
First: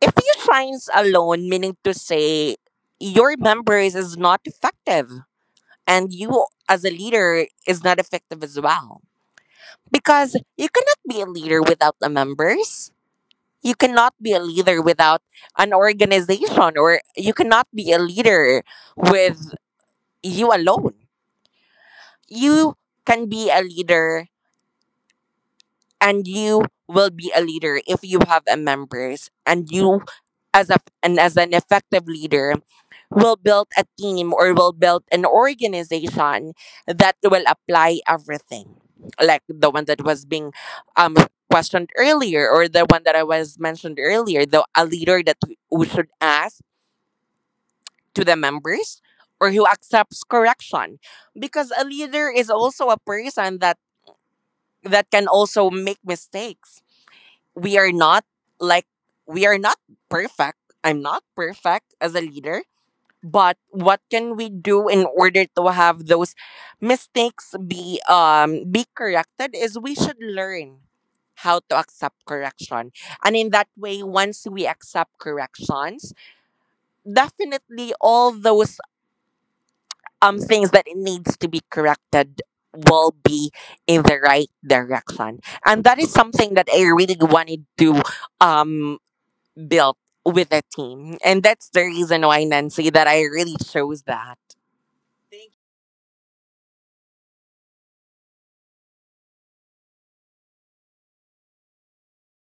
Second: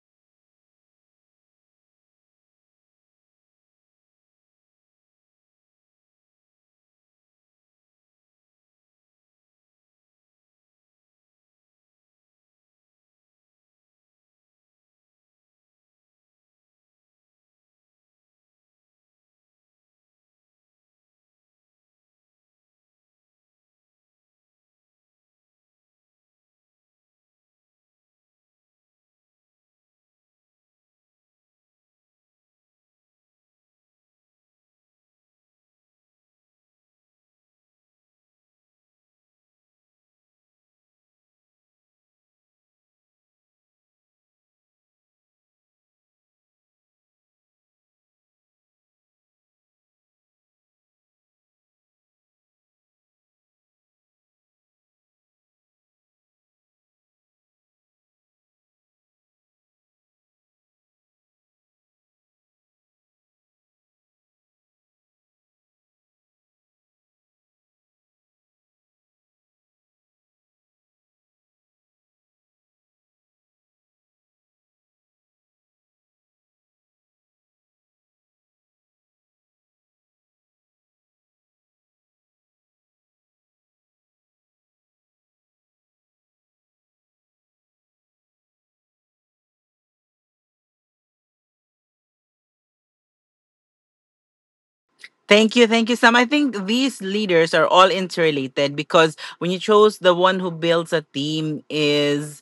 if you shines alone, meaning to say, your members is not effective and you as a leader is not effective as well, because you cannot be a leader without the members, you cannot be a leader without an organization, or you cannot be a leader with you alone. You can be a leader, and you will be a leader if you have a members, and you as a, and as an effective leader, will build a team or will build an organization that will apply everything, like the one that was being um questioned earlier, or the one that I was mentioned earlier, the a leader that who should ask to the members, or who accepts correction. Because a leader is also a person that that can also make mistakes. we are not like we are not perfect. I'm not perfect as a leader, but what can we do in order to have those mistakes be corrected, is we should learn how to accept correction. And in that way, once we accept corrections, definitely all those things that it needs to be corrected will be in the right direction. And that is something that I really wanted to um built with a team. And that's the reason why, Nancy, that I really chose that.
Thank you, Sam. I think these leaders are all interrelated, because when you chose the one who builds a team, is,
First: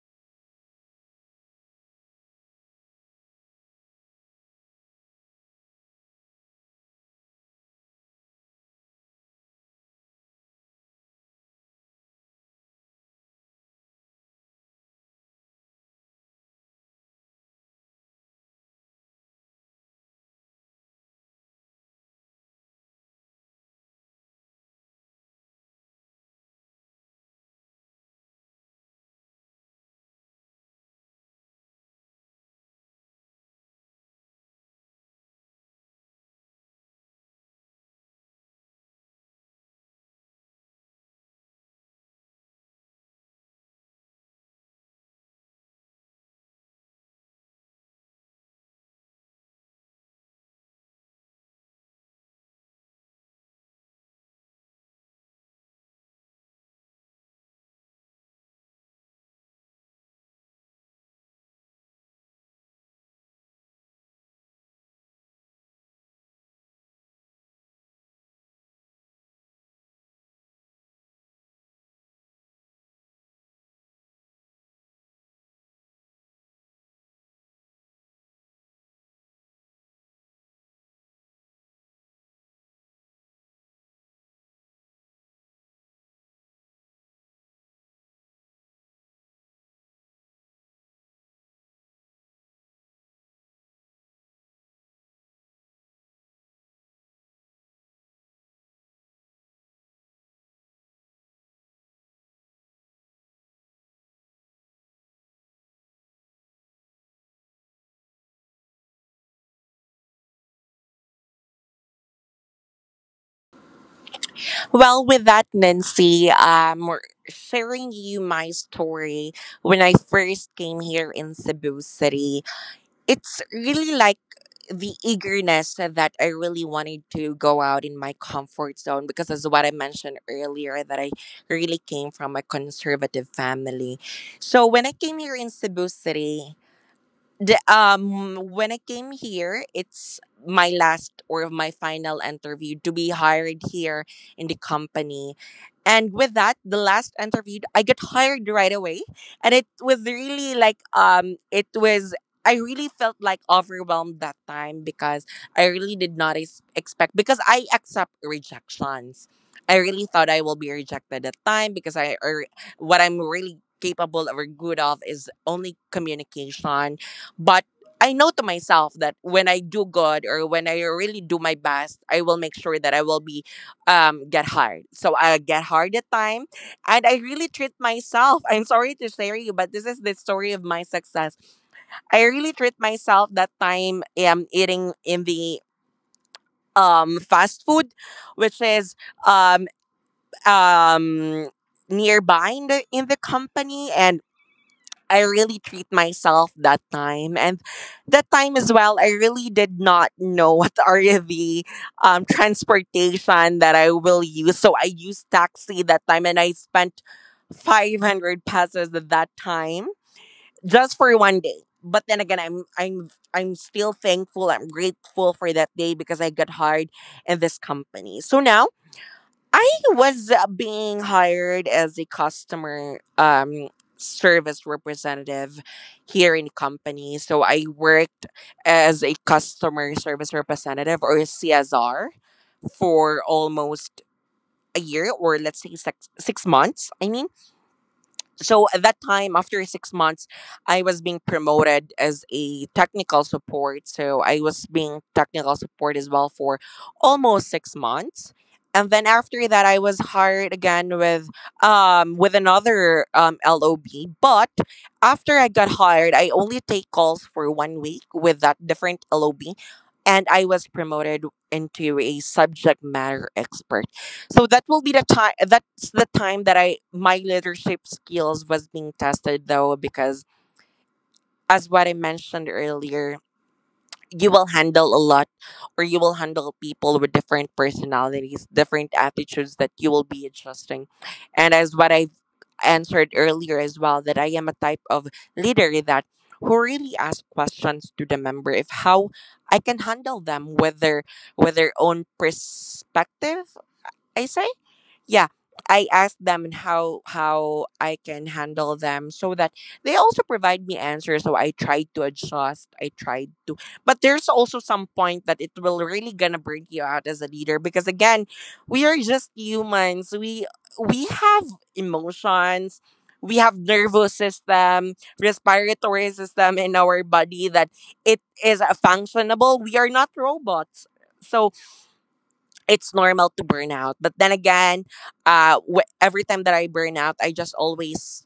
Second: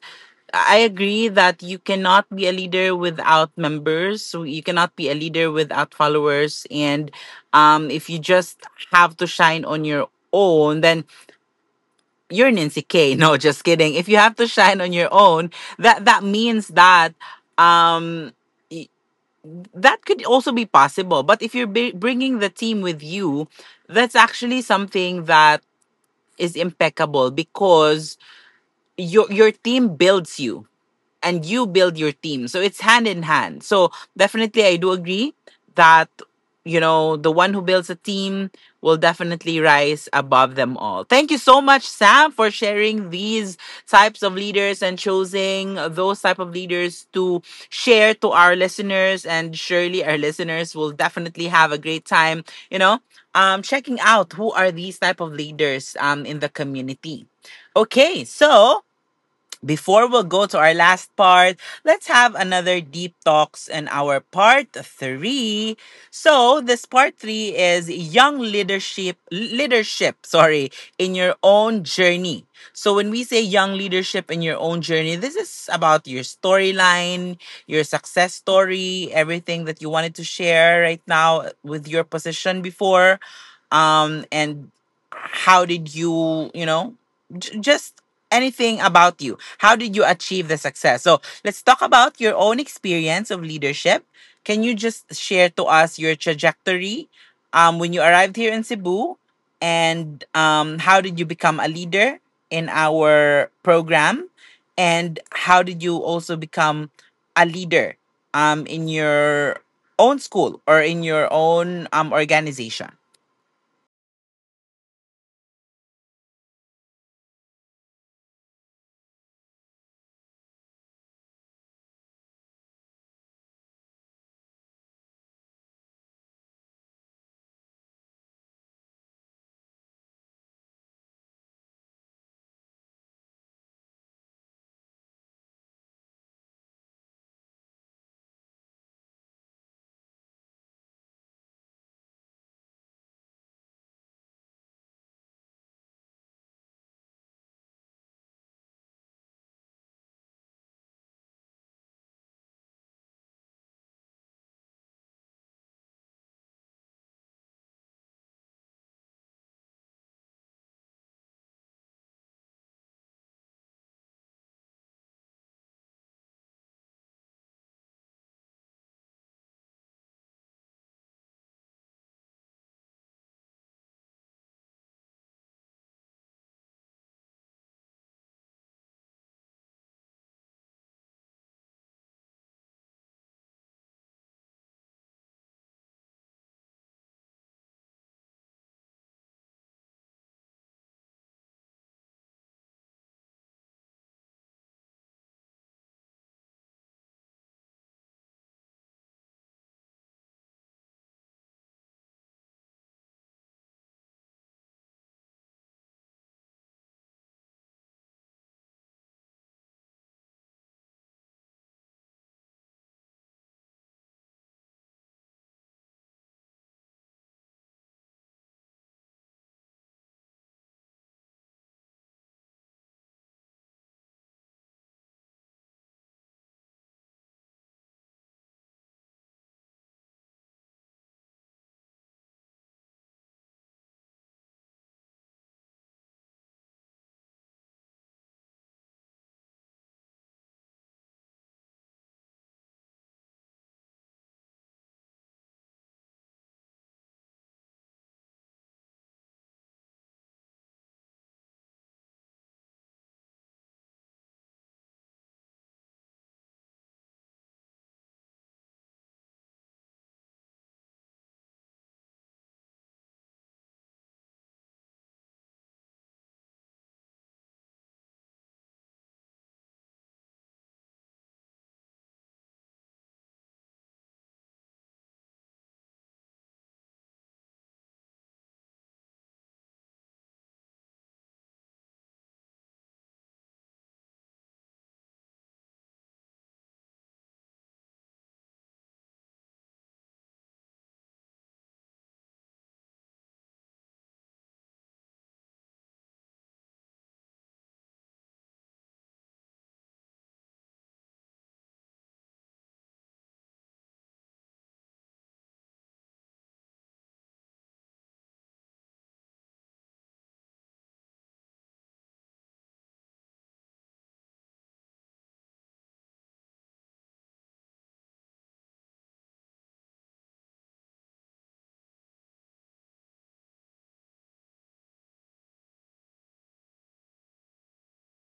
I agree that you cannot be a leader without members. So you cannot be a leader without followers. And if you just have to shine on your own, then you're Nancy K. No, just kidding. If you have to shine on your own, that means that, um, that could also be possible. But if you're bringing the team with you, that's actually something that is impeccable, because your team builds you and you build your team. So it's hand in hand. So definitely, I do agree that, you know, the one who builds a team will definitely rise above them all. Thank you so much, Sam, for sharing these types of leaders and choosing those type of leaders to share to our listeners. And surely our listeners will definitely have a great time, you know, checking out who are these type of leaders in the community. Okay, so before we go to our last part, let's have another deep talks in our part three. So this part three is young leadership, leadership, sorry, in your own journey. So when we say young leadership in your own journey, this is about your storyline, your success story, everything that you wanted to share right now with your position before, and how did you just, anything about you, how did you achieve the success? So let's talk about your own experience of leadership. Can you just share to us your trajectory, when you arrived here in Cebu, and how did you become a leader in our program, and how did you also become a leader in your own school or in your own organization?
Well, with that, Nancy, we're sharing you my story. When I first came here in Cebu City, it's really like the eagerness that I really wanted to go out in my comfort zone because, as what I mentioned earlier, that I really came from a conservative family. So when I came here in Cebu City, when I came here, it's my last or my final interview to be hired here in the company. And with that, the last interview, I got hired right away. And it was really like it was, I really felt like overwhelmed that time because I really did not expect, because I accept rejections. I really thought I will be rejected at time, because I, or what I'm really capable or good of is only communication. But I know to myself that when I do good or when I really do my best, I will make sure that I will be get hard. So I get hard at time, and I really treat myself. I'm sorry to share you, but this is the story of my success. I really treat myself that time eating in the fast food, which is um um nearby in the company. And I really treat myself that time. And that time as well, I really did not know what are the transportation that I will use. So I used taxi that time and I spent 500 pesos at that time just for one day. But then again, I'm still thankful. I'm grateful for that day because I got hired in this company. So now I was being hired as a customer service representative here in the company. So I worked as a customer service representative, or a CSR, for almost a year, or let's say 6 months. I mean, so at that time, after 6 months, I was being promoted as a technical support. So I was being technical support as well for almost 6 months. And then after that, I was hired again with another lob. But after I got hired, I only take calls for 1 week with that different lob. And I was promoted into a subject matter expert. So that will be the time, that's the time that I, my leadership skills was being tested though, because as what I mentioned earlier, you will handle a lot, or you will handle people with different personalities, different attitudes, that you will be adjusting. And as what I've answered earlier as well, that I am a type of leader that who really asks questions to the member, if how I can handle them with their, with their own perspective. I say, yeah, I ask them how I can handle them, so that they also provide me answers. So I tried to adjust, I tried to, but there's also some point that it will really gonna break you out as a leader, because again, we are just humans. We have emotions, we have nervous system, respiratory system in our body, that it is a functionable. We are not robots. So it's normal to burn out. But then again, every time that I burn out, I just always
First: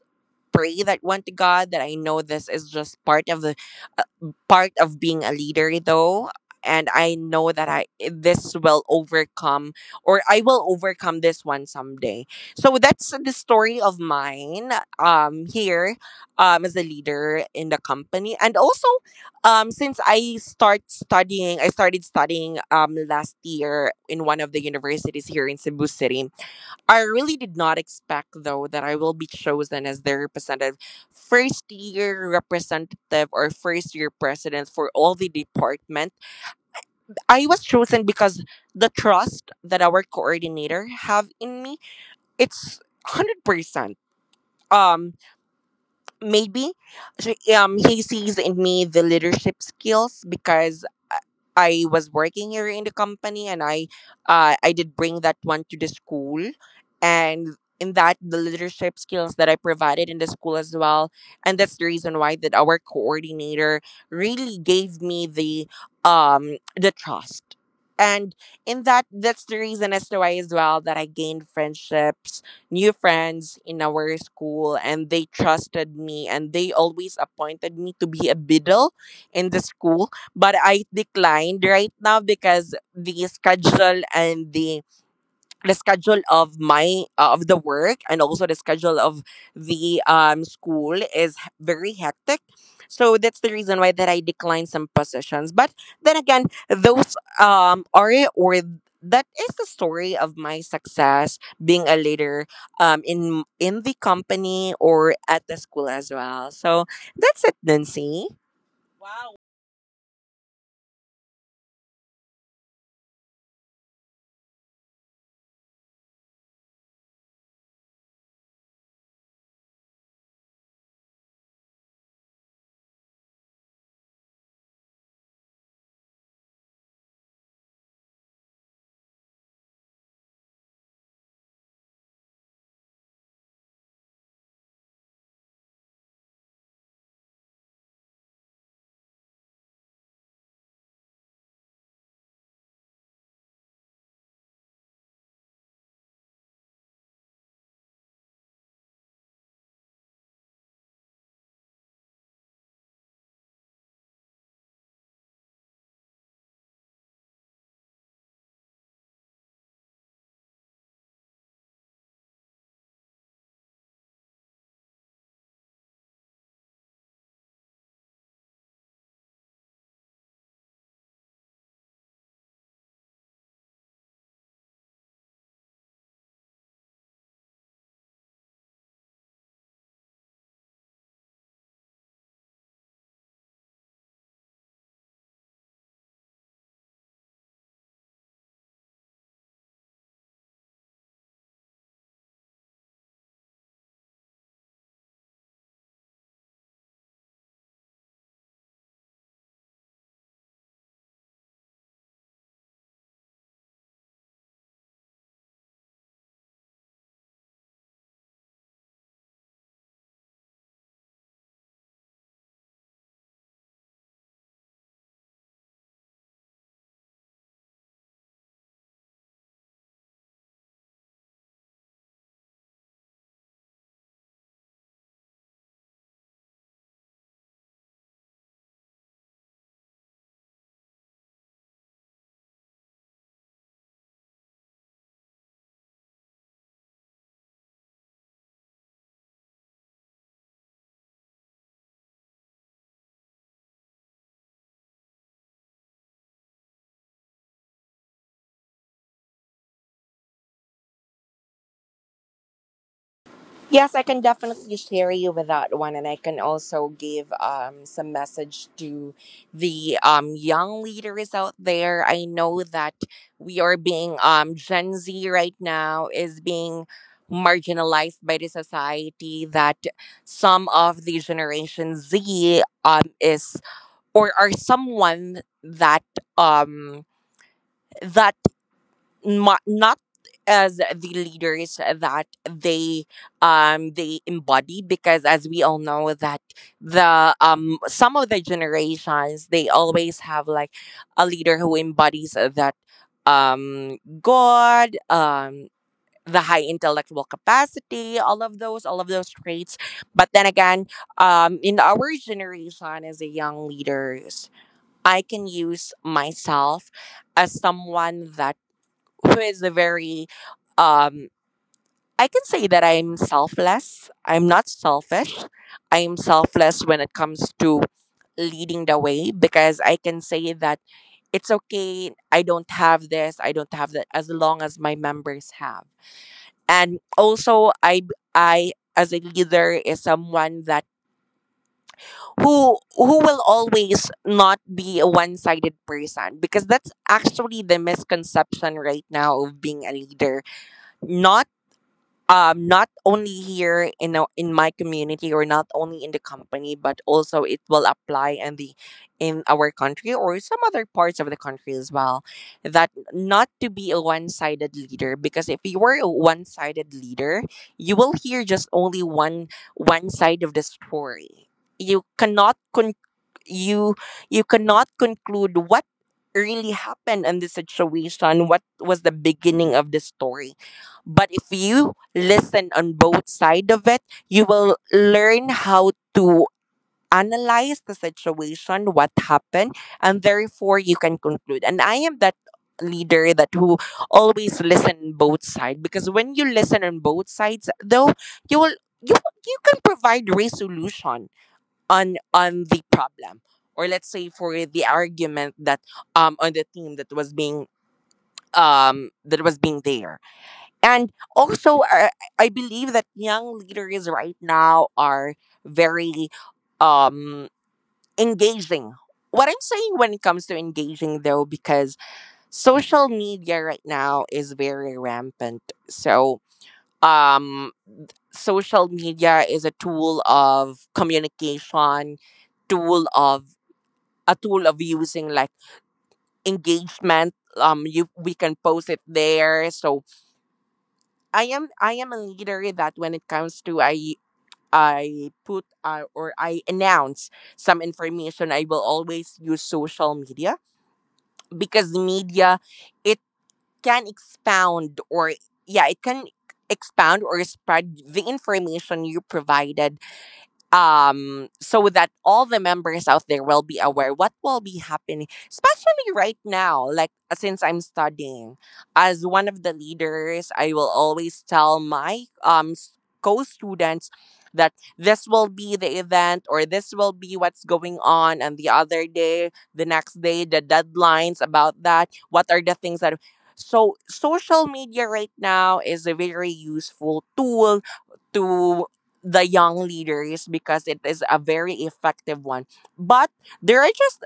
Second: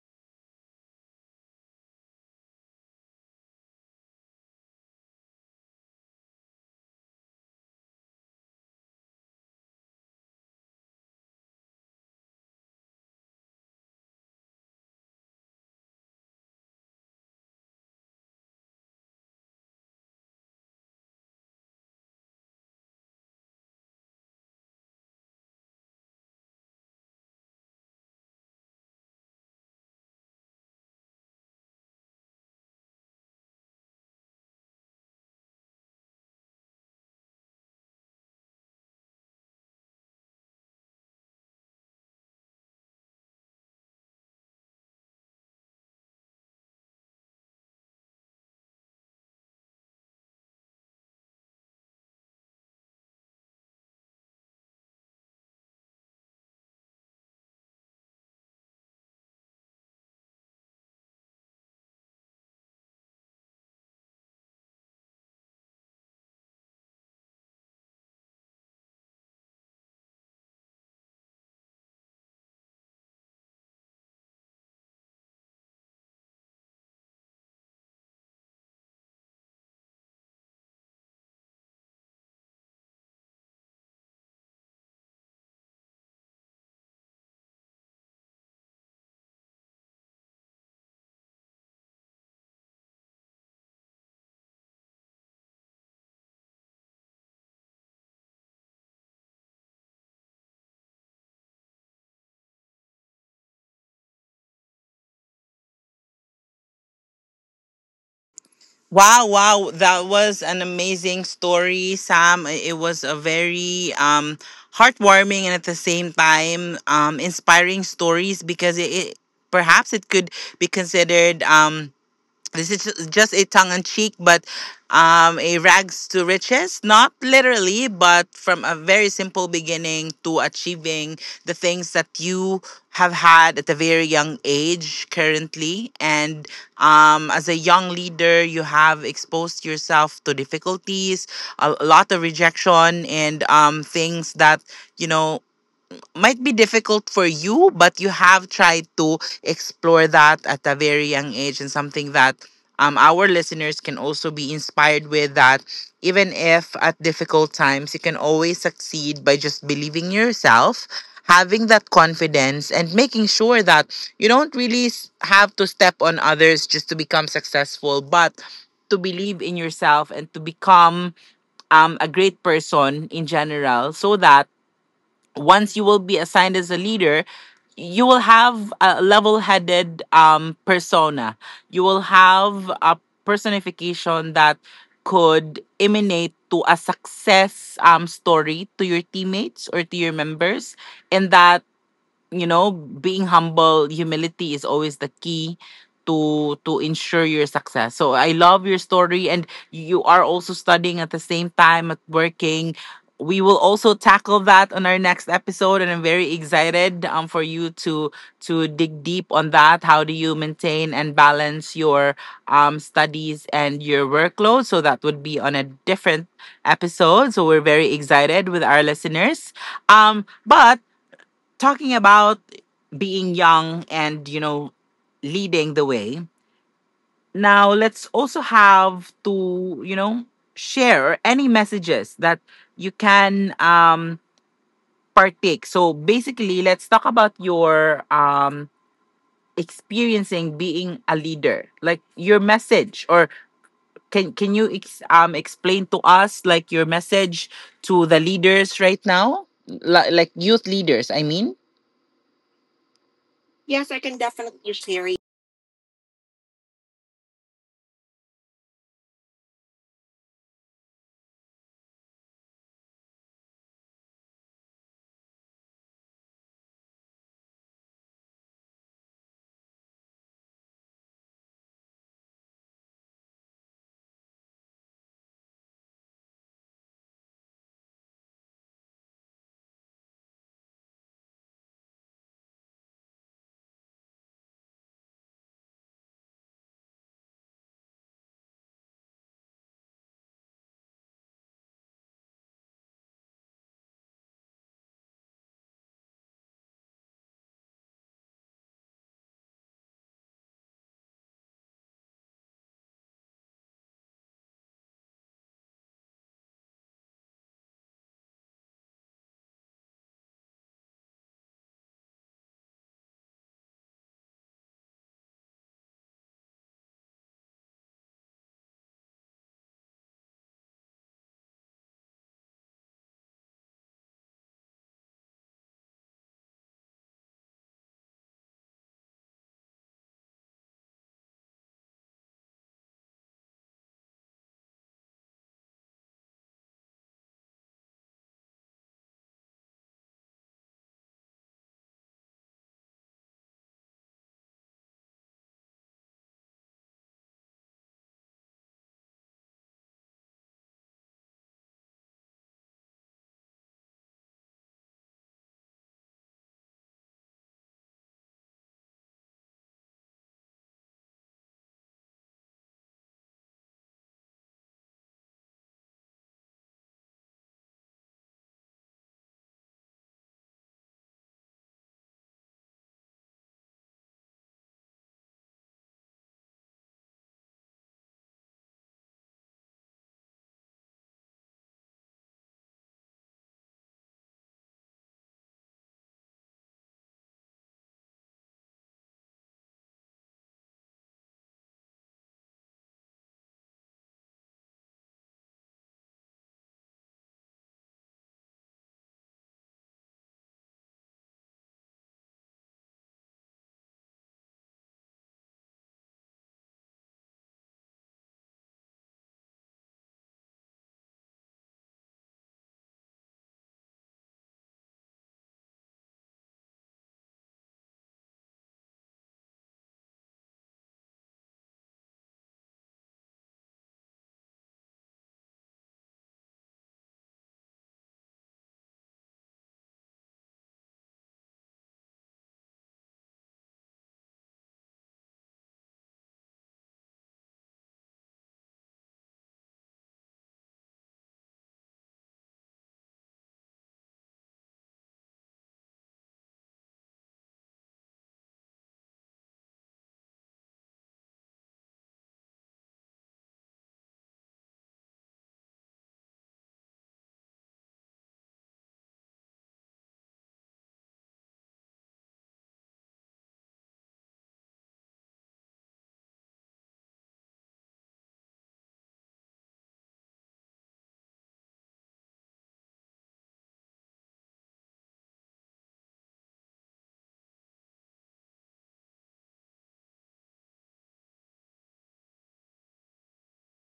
pray that one to God, that I know this is just part of the uh, part of being a leader though. And I know that I this will overcome, or I will overcome this one someday. So that's the story of mine here as a leader in the company. And also, since I started studying last year in one of the universities here in Cebu City, I really did not expect, though, that I will be chosen as their representative, first year representative or first year president for all the department. I was chosen because the trust that our coordinator have in me, it's 100%. Um, maybe so, he sees in me the leadership skills because I I was working here in the company, and I, I did bring that one to the school. And in that, the leadership skills that I provided in the school as well, and that's the reason why that our coordinator really gave me the trust. And in that, that's the reason as to why as well, that I gained friendships, new friends in our school, and they trusted me, and they always appointed me to be a biddle in the school. But I declined right now because the schedule and the schedule of my of the work, and also the schedule of the school is very hectic. So that's the reason why that I declined some positions. But then again, those are, or that is the story of my success being a leader in the company or at the school as well. So that's it, Nancy.
Wow,
Wow.
wow, that was an amazing story, Sam. It was a very heartwarming and at the same time inspiring stories because it, perhaps it could be considered, this is just a tongue in cheek, but a rags to riches, not literally, but from a very simple beginning to achieving the things that you have had at a very young age currently. And as a young leader, you have exposed yourself to difficulties, a lot of rejection, and things that, you know, might be difficult for you, but you have tried to explore that at a very young age, and something that our listeners can also be inspired with, that even if at difficult times, you can always succeed by just believing in yourself, having that confidence, and making sure that you don't really have to step on others just to become successful, but to believe in yourself and to become a great person in general, so that once you will be assigned as a leader, you will have a level-headed persona. You will have a personification that could emanate to a success story to your teammates or to your members, and that, being humble, humility is always the key to ensure your success. So I love your story, and you are also studying at the same time at working. We will also tackle that on our next episode, and I'm very excited, for you to dig deep on that. How do you maintain and balance your studies and your workload? So that would be on a different episode. So we're very excited with our listeners, but talking about being young and leading the way. Now, let's also have to share any messages that you can partake. So, basically, let's talk about your, experiencing being a leader, like your message, or can you explain to us, like, your message to the leaders right now. Like, youth leaders, I mean.
Yes, I can
Yes, I can
definitely
definitely
share you
share.
with that one. And I can also give some message to the young leaders out there. I know that we are being Gen Z right now is being marginalized by the society. That some of the Generation Z is or are someone that um, that not as the leaders that they embody, because as we all know that the some of the generations, they always have like a leader who embodies that god the high intellectual capacity, all of those traits. But then again, in our generation as a young leaders, I can use myself as someone that who is a very um I can say that I'm selfless. I'm not selfish. I'm selfless when it comes to leading the way, because I can say that it's okay. I don't have this. I don't have that as long as my members have. And also I as a leader is someone that who will always not be a one-sided person, because that's actually the misconception right now of being a leader. Not not only here in in my community, or not only in the company, but also it will apply in the in our country or some other parts of the country as well. That not to be a one-sided leader, because if you were a one-sided leader, you will hear just only one side of the story. you cannot con- you you cannot conclude what really happened in this situation, what was the beginning of the story. But if you listen on both sides of it, you will learn how to analyze the situation, what happened, and therefore you can conclude. And I am that leader that who always listen both sides, because when you listen on both sides though, you will you you can provide resolution on the problem, or let's say for the argument that on the team that was being there. And also, I believe that young leaders right now are very um, engaging. What I'm saying when it comes to engaging, though, because social media right now is very rampant. So, um, social media is a tool of communication, tool of a tool of using like engagement. You we can post it there. So I am a leader that when it comes to I put or I announce some information, I will always use social media, because media it can expound or yeah, it can expound or spread the information you provided, so that all the members out there will be aware what will be happening, especially right now like since I'm studying. As one of the leaders, I will always tell my co-students that this will be the event or this will be what's going on, and the other day, the next day, the deadlines about that, what are the things that. So social media right now is a very useful tool to the young leaders because it is a very effective one. But there are just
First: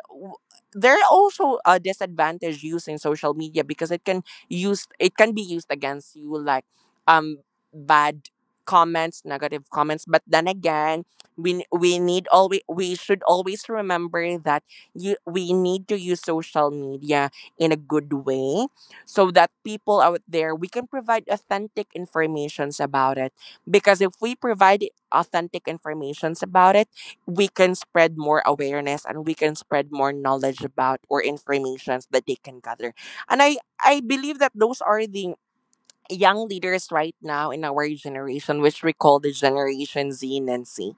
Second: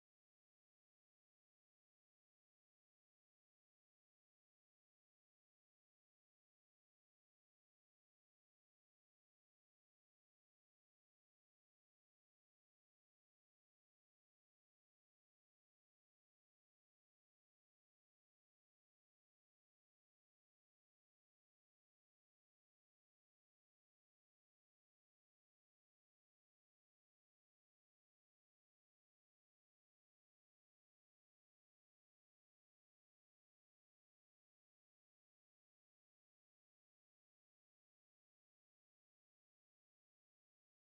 there are also a disadvantage using social media, because it can use it can be used against you like um bad comments, negative comments. But then again, we should always remember that you we need to use social media in a good way, so that people out there we can provide authentic informations about it. Because if we provide authentic informations about it, we can spread more awareness and we can spread more knowledge about or informations that they can gather. And I believe that those are the young leaders right now in our generation, which we call the Generation Z and C.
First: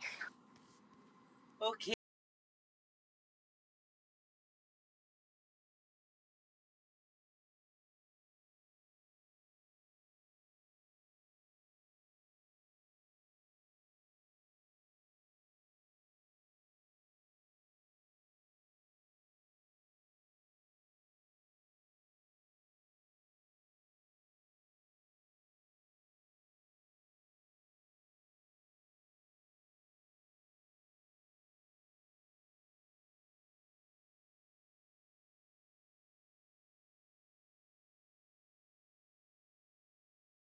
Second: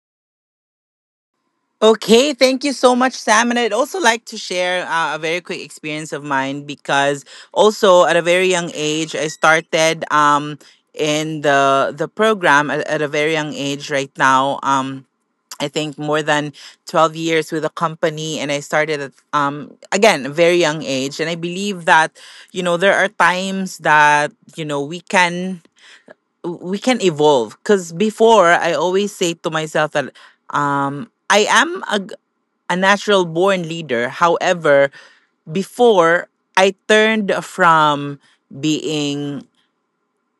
Okay.
Okay, thank you so much, Sam. And I'd also like to share, a very quick experience of mine, because also at a very young age, I started, in the program at a very young age. Right now, I think more than 12 years with a company, and I started at again a very young age, and I believe that, there are times that, you know we can we can evolve. Cuz before I always say to myself that, I am a natural born leader. However, before, I turned from being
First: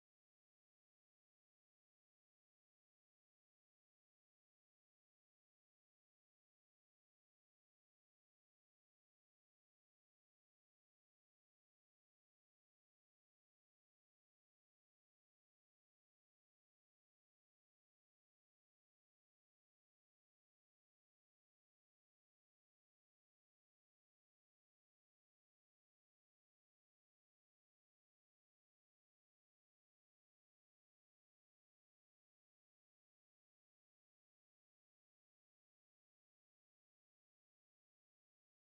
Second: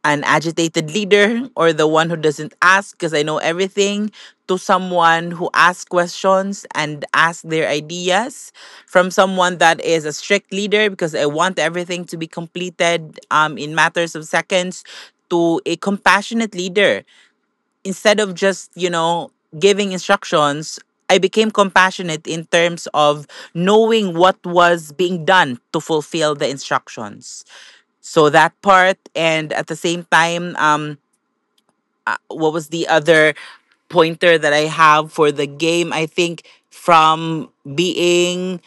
an agitated leader or the one who doesn't ask because I know everything, to someone who asks questions and asks their ideas. From someone that is a strict leader because I want everything to be completed, in matters of seconds, to a compassionate leader. Instead of just, giving instructions, I became compassionate in terms of knowing what was being done to fulfill the instructions. So that part, and at the same time, what was the other pointer that I have for the game? I think from being,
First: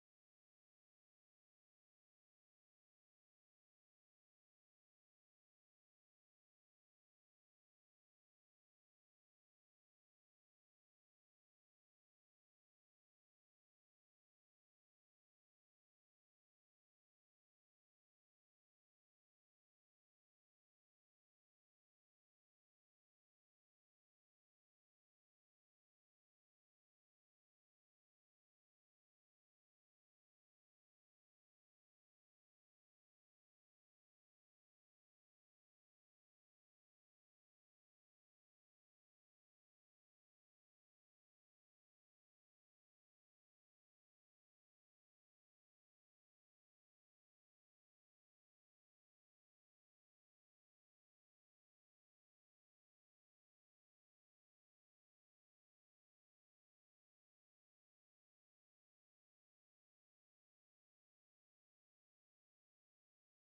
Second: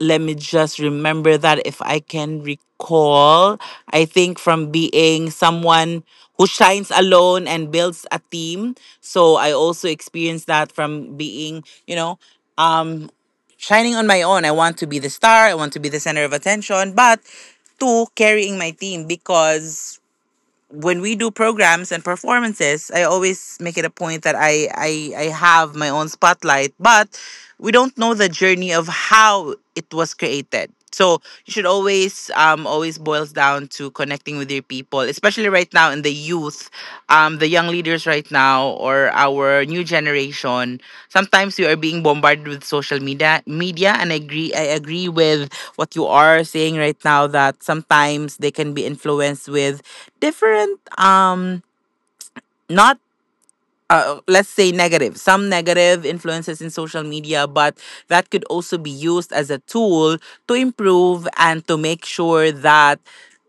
let me just remember that, if I can recall, I think from being someone who shines alone and builds a team. So I also experienced that, from being, um, shining on my own. I want to be the star, I want to be the center of attention, but to carrying my team, because when we do programs and performances, I always make it a point that I have my own spotlight, but we don't know the journey of how it was created. So you should always always boils down to connecting with your people, especially right now in the youth, the young leaders right now or our new generation. Sometimes you are being bombarded with social media, and I agree with what you are saying right now, that sometimes they can be influenced with different, not, let's say negative, some negative influences in social media, but that could also be used as a tool to improve and to make sure that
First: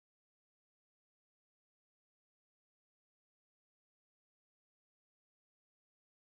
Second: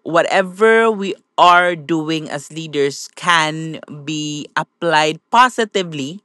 whatever we are doing as leaders can be applied positively,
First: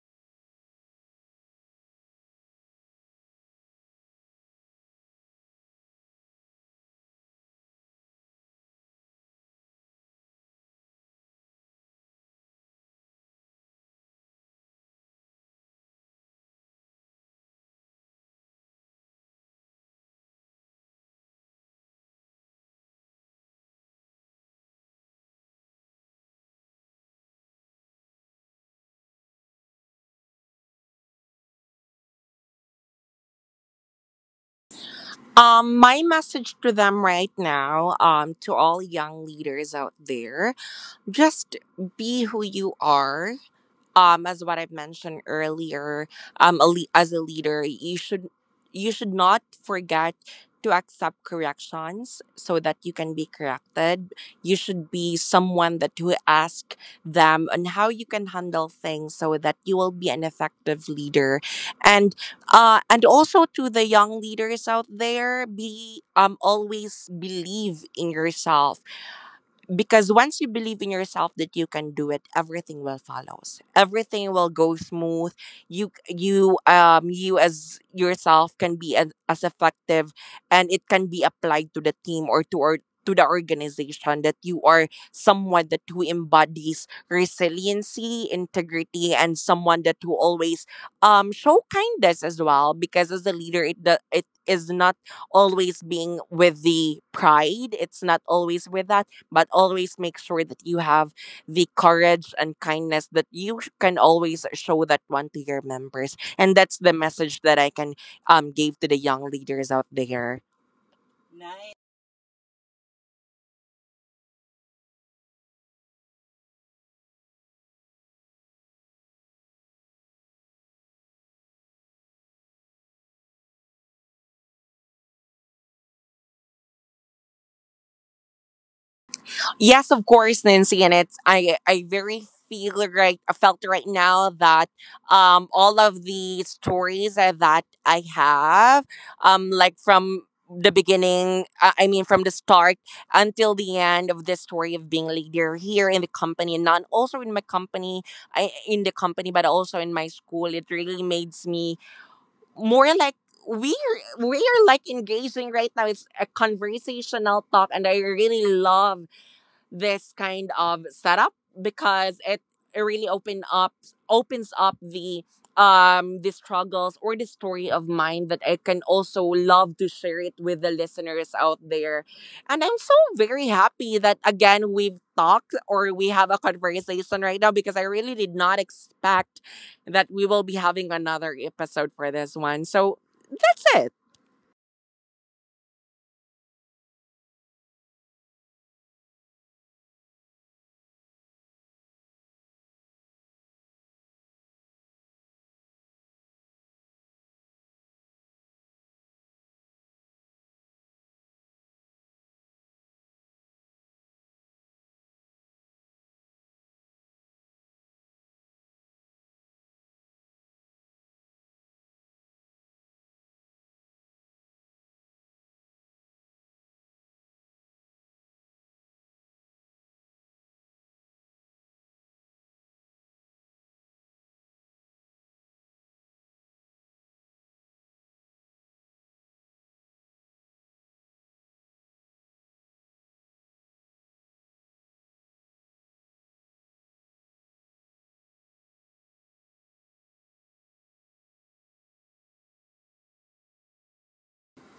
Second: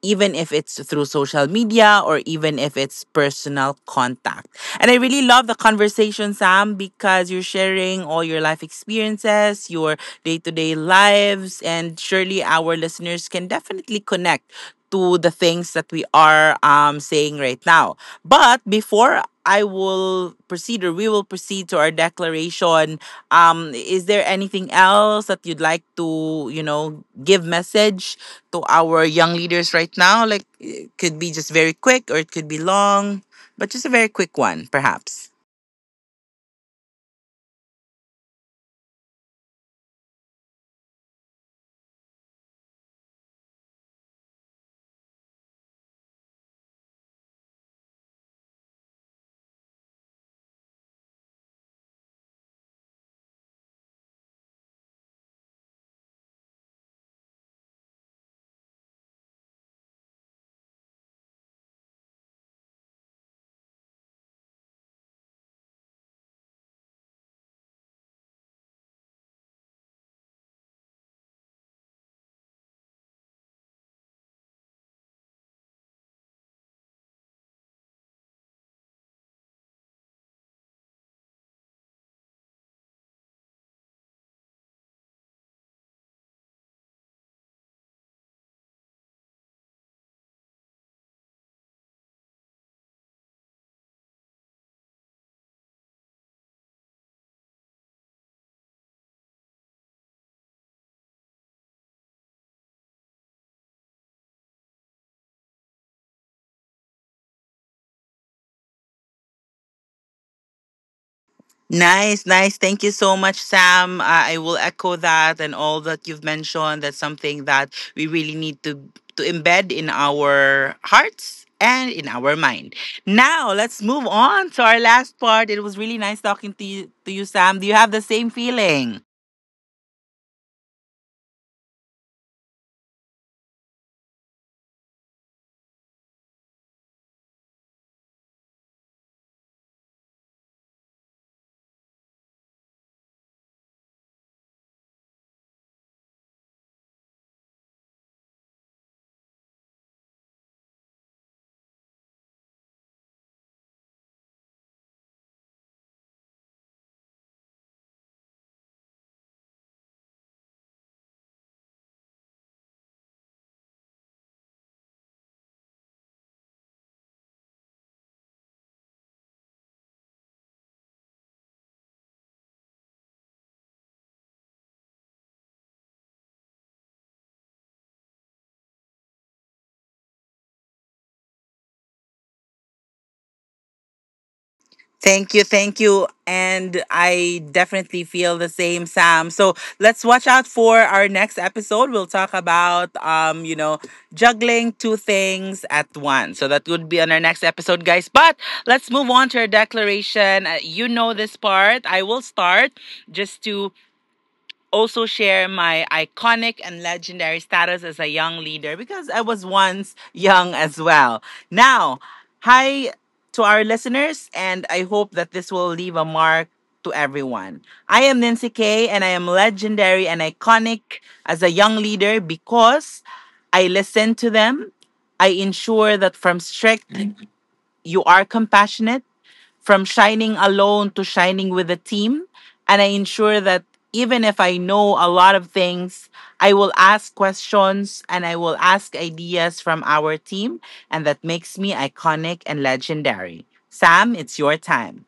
even if it's through social media or even if it's personal contact. And I really love the conversation, Sam, because you're sharing all your life experiences, your day to day lives, and surely our listeners can definitely connect to the things that we are saying right now. But before I will proceed, or we will proceed to our declaration, is there anything else that you'd like to give message to our young leaders right now? Like, it could be just very quick, or it could be long, but just a very quick one, perhaps.
My message to them right now, to all young leaders out there, just be who you are. As what I've mentioned earlier, as a leader, you should not forget to accept corrections so that you can be corrected. You should be someone that who ask them on how you can handle things so that you will be an effective leader. And and also to the young leaders out there, be always believe in yourself, because once you believe in yourself that you can do it, everything will follows, everything will go smooth. You you as yourself can be as effective, and it can be applied to the team or to the organization. That you are someone that who embodies resiliency, integrity, and someone that who always show kindness as well, because as a leader it is not always being with the pride, it's not always with that, but always make sure that you have the courage and kindness that you can always show that one to your members. And that's the message that I can give to the young leaders out there. Nice.
Nice, nice. Thank you so much, Sam. I will echo that and all that you've mentioned. That's something that we really need to embed in our hearts and in our mind. Now let's move on to our last part. It was really nice talking to you, Sam. Do you have the same feeling?
Yes, of course, Nancy, and it's I very feel right I felt right now that all of the stories that I have, like from the beginning I mean from the start until the end of the story of being leader here in the company, and not also in my company I in the company, but also in my school, it really makes me more like we're like engaging right now. It's a conversational talk, and I really love this kind of setup, because it really opens up the struggles or the story of mine that I can also love to share it with the listeners out there. And I'm so very happy that again we've talked or we have a conversation right now, because I really did not expect that we will be having another episode for this one. So that's it.
Thank you, thank you. And I definitely feel the same, Sam. So let's watch out for our next episode. We'll talk about, juggling two things at once. So that would be on our next episode, guys. But let's move on to our declaration. You know this part. I will start, just to also share my iconic and legendary status as a young leader, because I was once young as well. Now, hi to our listeners, and I hope that this will leave a mark to everyone. I am Nancy K, and I am legendary and iconic as a young leader because I listen to them. I ensure that from strict, you are compassionate, from shining alone to shining with a team. And I ensure that even if I know a lot of things, I will ask questions and I will ask ideas from our team. And that makes me iconic and legendary. Sam, it's your time.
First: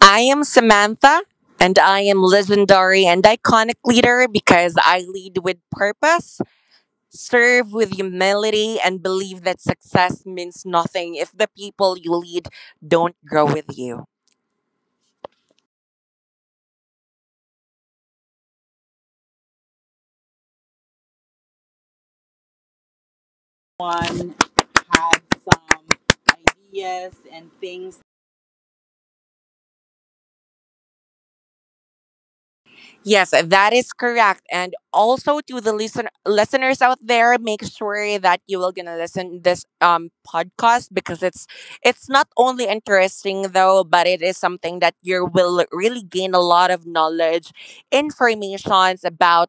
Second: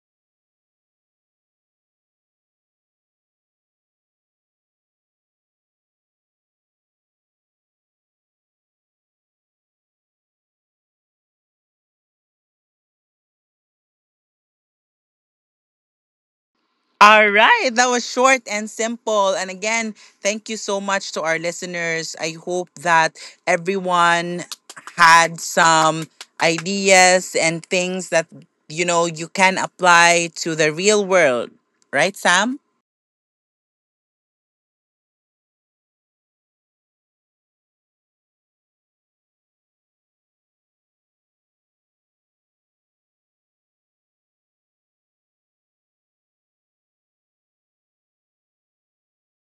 I am Samantha, and I am legendary and iconic leader because I lead with purpose, serve with humility, and believe that success means nothing if the people you lead don't grow with you.
All right, that was short and simple. And again, thank you so much to our listeners. I hope that
One
everyone
had
had
some
some
ideas
ideas
and
and
things.
things that, you can apply to the real world, right, Sam?
Yes, that is correct. And also to the listeners out there, make sure that you will gonna listen this podcast, because it's not only interesting though, but it is something that you will really gain a lot of knowledge, informations about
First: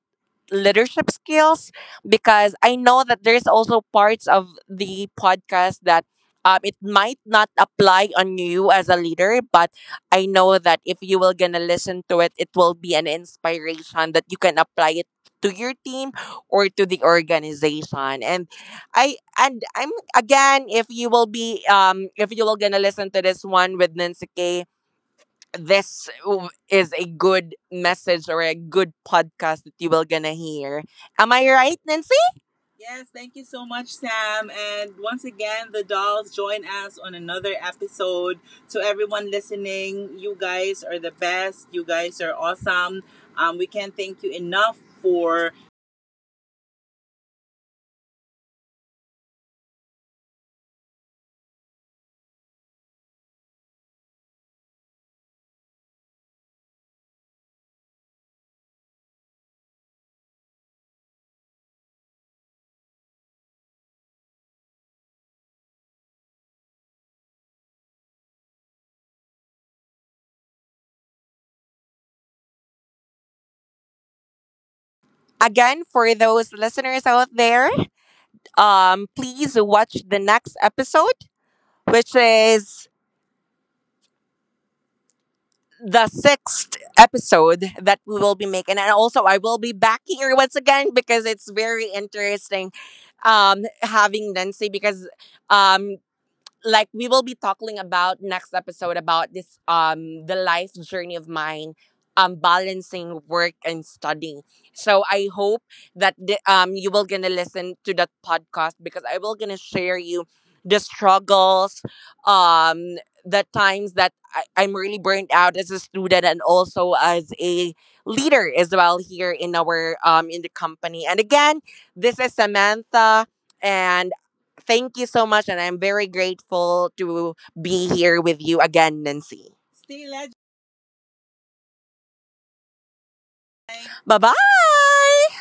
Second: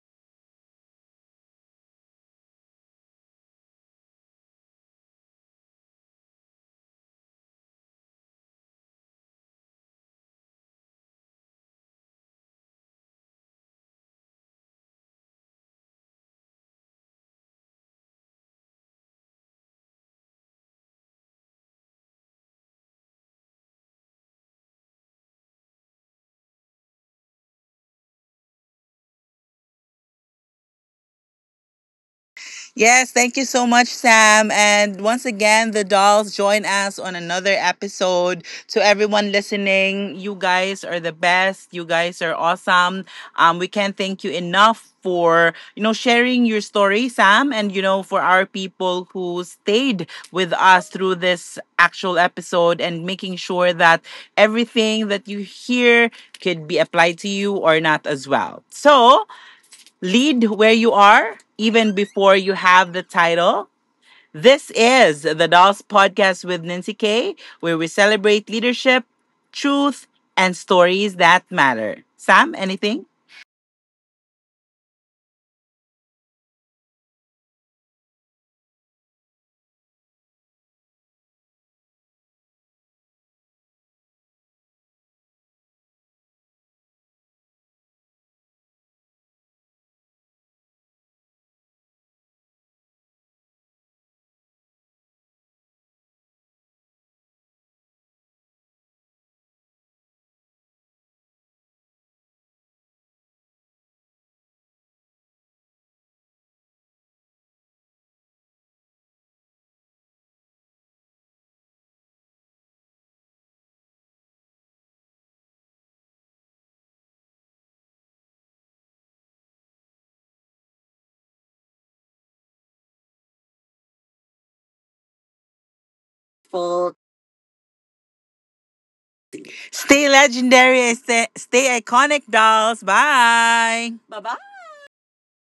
leadership skills. Because I know that there's also parts of the podcast that it might not apply on you as a leader, but I know that if you will gonna listen to it, it will be an inspiration that you can apply it to your team or to the organization. And I'm again, if you will be if you will gonna listen to this one with Nancy K, is a good message or a good podcast that you will gonna hear. Am I right, Nancy? Yes,
Yes,
thank
thank
you
you
so
so much,
much, Sam.
Sam.
And
And
once
once
again,
again,
the
the
dolls
dolls
join
join us
us on
on another
another episode.
episode.
To
To
everyone
everyone
listening,
listening, you
you
guys
guys are
are
the
the
best.
best. You
You guys
guys are
are awesome.
awesome.
We
We
can't
can't
thank
thank
you
you
enough
enough
for.
for, sharing your story, Sam, and, for our people who stayed with us through this actual episode, and making sure that everything that you hear could be applied to you or not as well. So, lead where you are, even before you have the title. This is the Dolls Podcast with Nancy K, where we celebrate leadership, truth, and stories that matter. Sam, anything?
Again, for those listeners out there, please watch the next episode, which is the sixth episode that we will be making. And also, I will be back here once again, because it's very interesting, having Nancy, because um, like we will be talking about next episode about this the life journey of mine, balancing work and studying. So I hope that you will gonna listen to that podcast, because I will gonna share you the struggles, um the times that I'm really burnt out as a student and also as a leader as well here in our in the company. And again, this is samantha, and Thank you so much, and I'm very
Full.
grateful to be here with you again, Nancy.
Stay
Stay legend.
legendary, stay iconic, dolls. Bye. Bye
Bye
bye.
bye.